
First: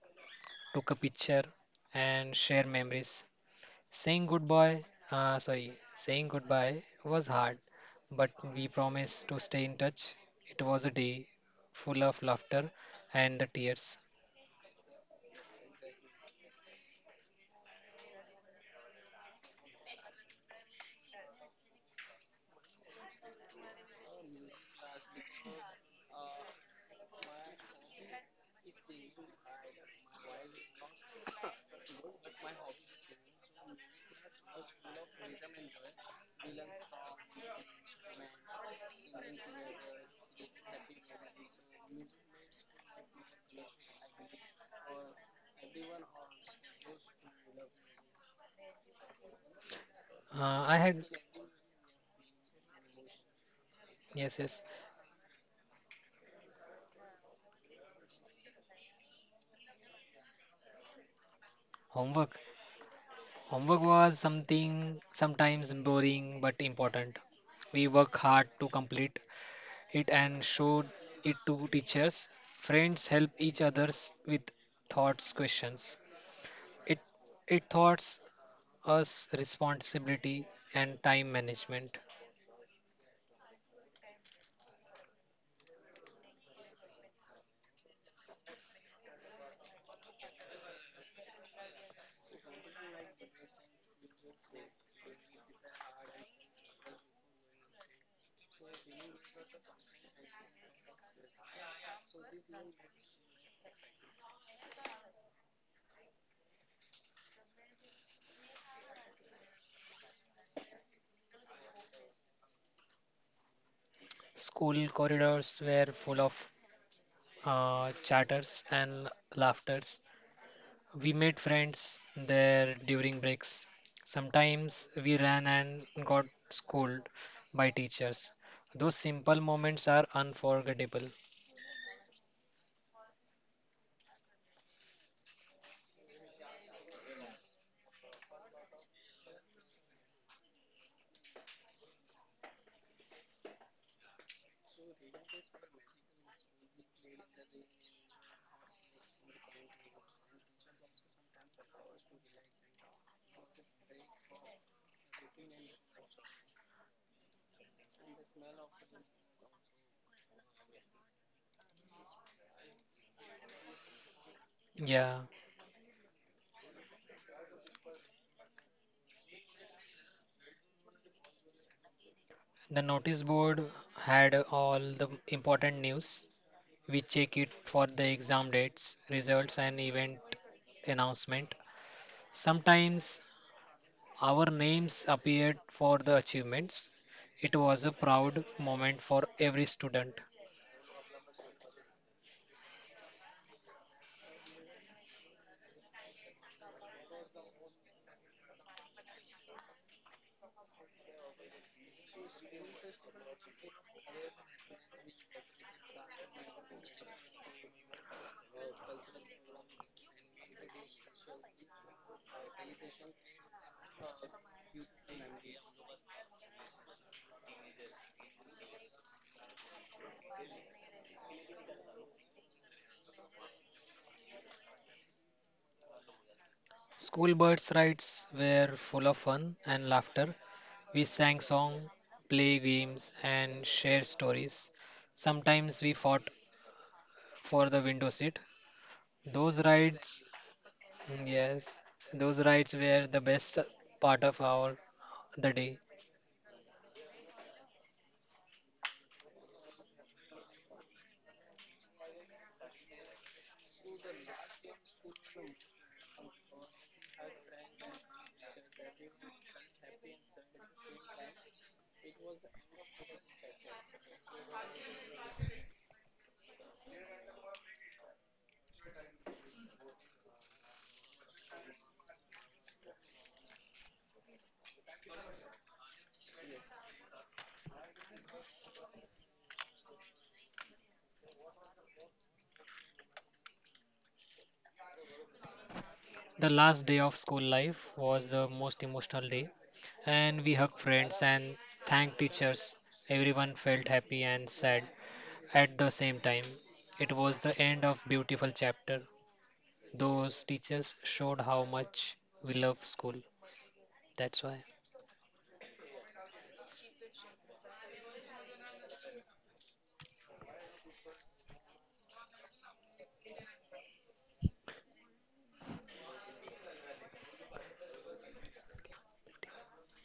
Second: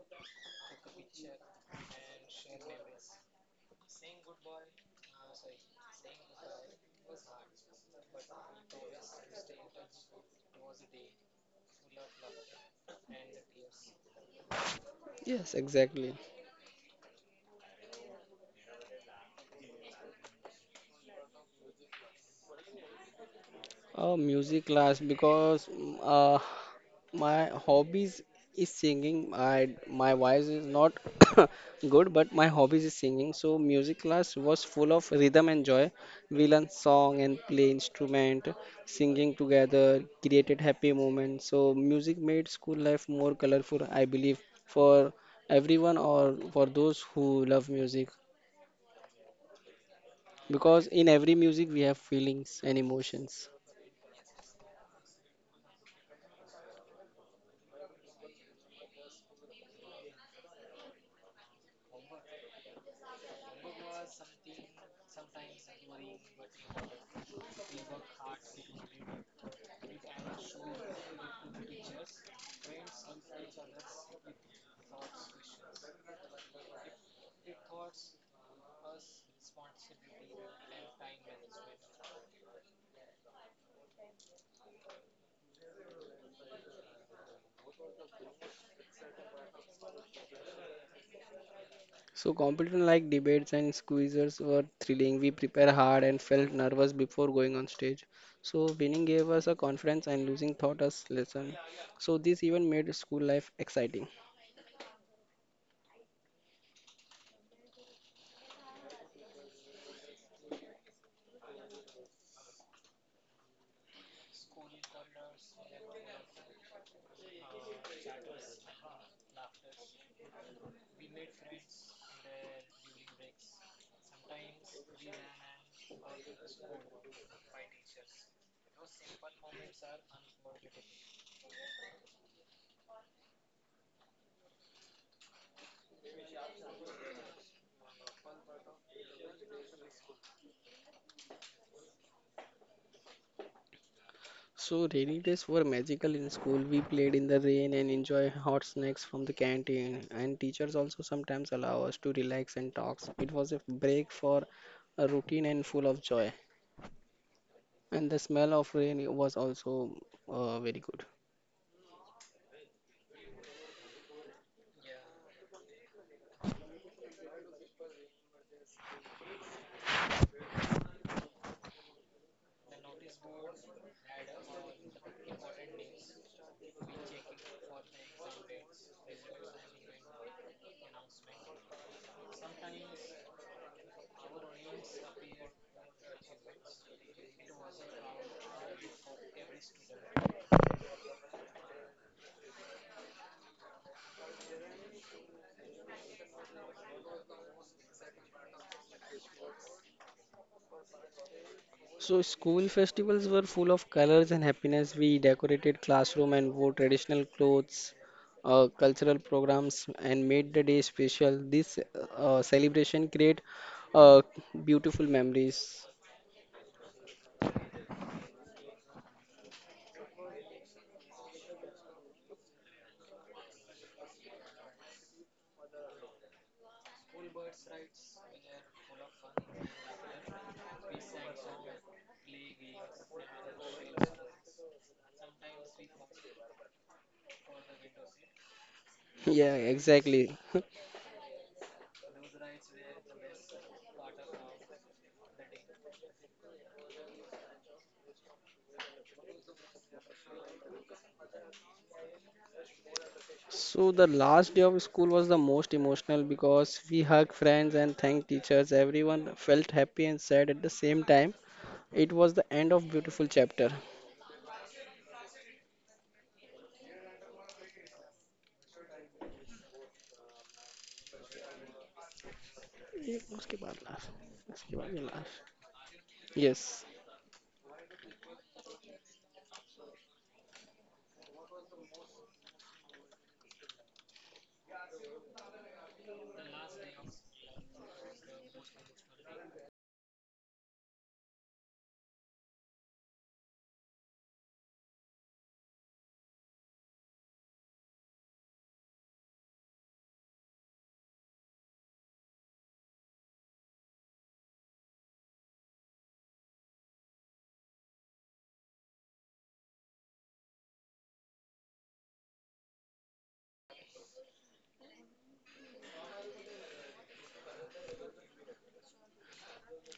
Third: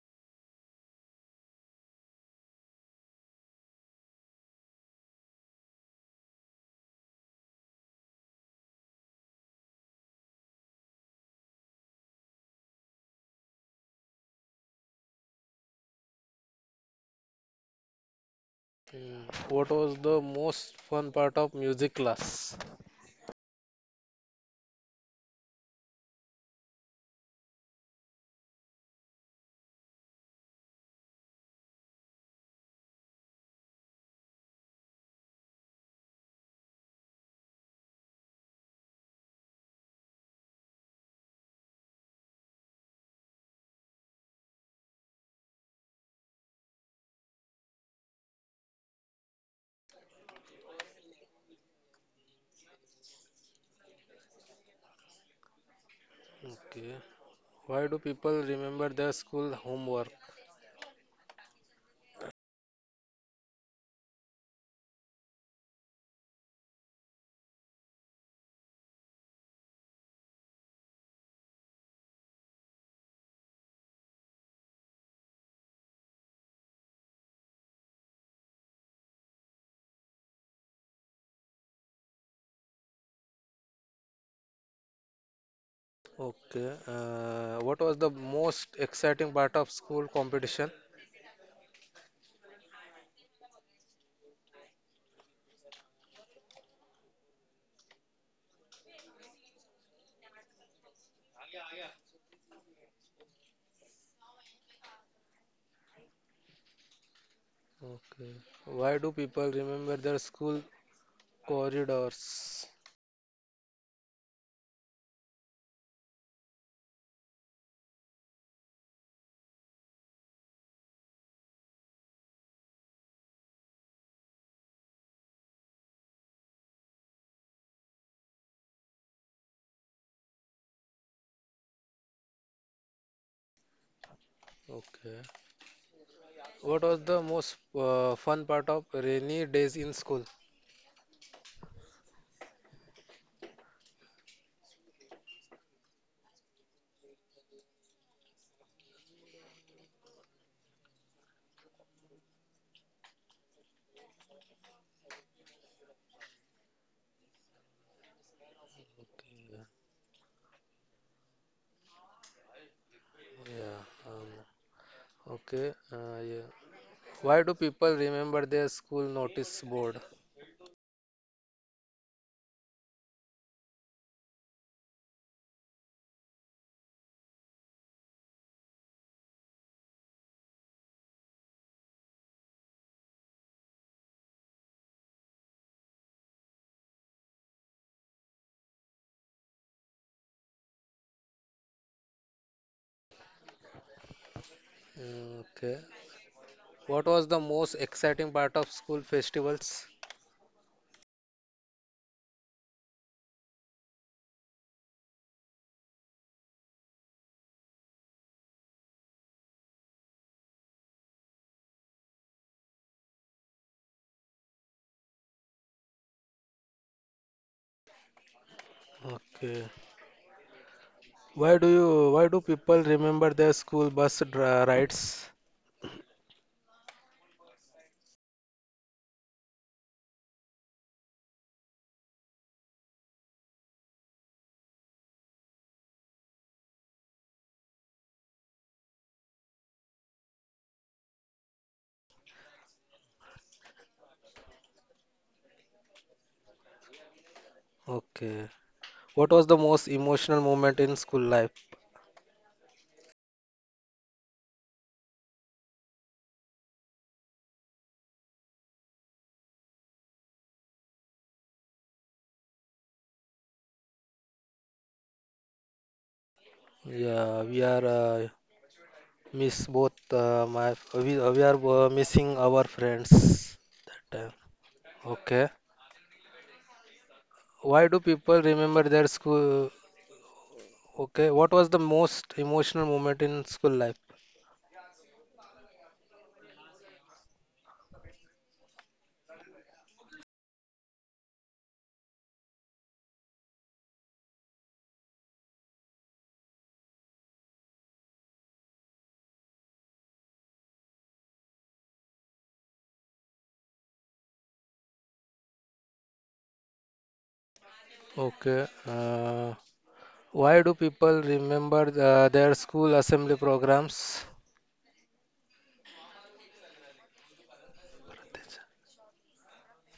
B: took a picture, and share memories. Saying goodbye, uh, sorry, Saying goodbye was hard, but we promised to stay in touch. It was a day full of laughter and the tears.
C: Yes, exactly.
A: Mm, what was the most fun part of music class?
C: Uh, music class because mm, uh, my hobbies is singing. I my voice is not good, but my hobbies is singing. So music class was full of rhythm and joy. We learned song and play instrument, singing together, created happy moments. So music made school life more colorful, I believe, for everyone or for those who love music.
B: Uh, I
C: Because
B: had,
C: in every music we have feelings and emotions.
B: yes, yes,
A: Okay. Why do people remember their school homework?
B: homework. Homework was something sometimes boring but important. We work hard to complete it and showed it to teachers. Friends help each others with thoughts, questions. It it thoughts us responsibility and time management.
A: Okay. Uh, what was the most exciting part of school competition?
C: So competition like debates and quizzes were thrilling. We prepared hard and felt nervous before going on stage. So winning gave us a confidence and losing taught us lesson. So this even made school life exciting.
A: Okay. Why do people remember their school corridors?
B: School corridors were full of uh, chatters and laughters. We made friends there during breaks. Sometimes we ran and got scolded by teachers. Those simple moments are unforgettable.
A: Okay. What was the most uh, fun part of rainy days in school?
C: So rainy days were magical in school. We played in the rain and enjoy hot snacks from the canteen. And teachers also sometimes allow us to relax and talk. It was a break for a routine and full of joy. And the smell of rain was also uh, very good.
A: Yeah. Um,
B: Yeah,
A: okay. Uh, yeah. Why do people remember their school notice board?
B: the notice board had all the important news. We check it for the exam dates, results, and event announcement. Sometimes our names appeared for the achievements. It was a proud moment for every student.
A: Mm, okay. What was the most exciting part of school festivals?
C: So school festivals were full of colors and happiness. We decorated classroom and wore traditional clothes, uh, cultural programs, and made the day special. This uh, celebration create uh, beautiful memories.
A: Okay. Why do you, why do people remember their school bus dra- rides?
B: School birds rides were full of fun and laughter. We sang songs, play games and share stories. Sometimes we fought for the window seat. Those
C: Yeah,
B: rides,
C: exactly.
B: yes, those rides were the best part of our the day.
A: Okay. What was the most emotional moment in school life?
C: So the last day of school was the most emotional because we hugged friends and thanked teachers. Everyone felt happy and sad at the same time. It was the end of beautiful chapter.
A: Yeah, we are uh, miss both uh, my we, uh, we are uh, missing our
C: ये
A: friends
C: उसके बाद last-
A: that time.
C: उसके बाद ये last.
A: Okay.
C: Yes.
A: Why do people remember their school? Okay. What was the most emotional moment in school life?
B: The last day of school life was the most emotional day, and we hugged friends and thanked teachers. Everyone felt happy and sad at the same time. It was the end of beautiful chapter. Those teachers showed how much we love school. That's why.
A: Okay. Uh, why do people remember the, their school assembly programs?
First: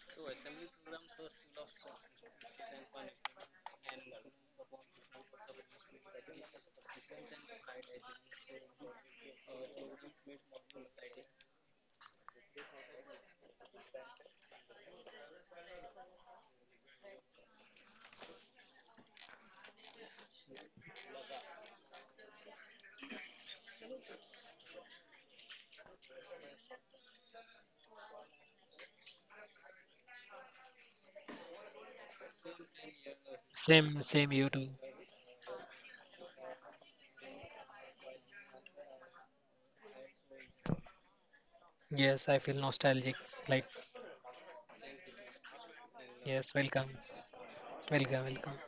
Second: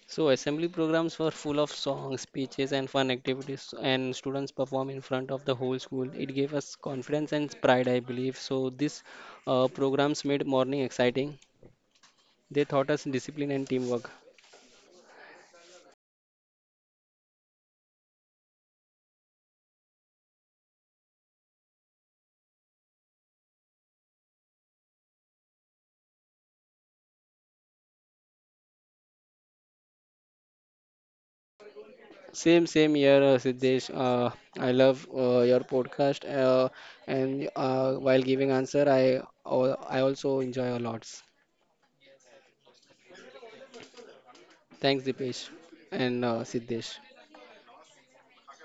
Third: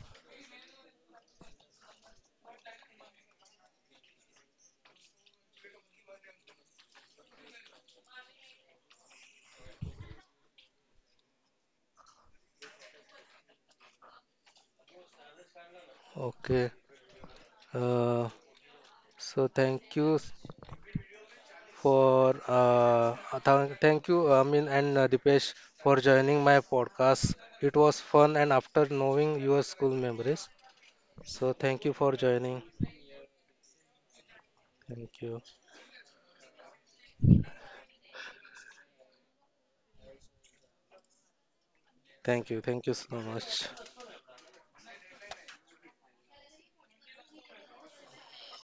C: So assembly programs were full of songs, speeches, and fun activities, and students perform in front of the whole school. It gave us confidence and pride, I believe. So these uh, programs made morning exciting. They taught us discipline and teamwork.
A: Okay. Uh, so thank you s- for uh, uh, thank thank you uh, Amin and uh, Dipesh for joining my podcast. It was fun and after knowing your school memories. So thank you for joining.
C: Same, same year, uh,
B: Same,
C: Siddesh.
B: same
C: Uh,
B: you too.
C: I love
A: Thank you.
C: uh, your podcast, uh, and uh, while giving answer, I al- I also enjoy a lot.
B: Yes, I
A: Thank
B: feel
A: you. Thank you
B: nostalgic.
A: so
B: Like,
A: much.
C: Thanks, Dipesh and uh,
B: yes, welcome,
C: Siddesh.
B: welcome, welcome.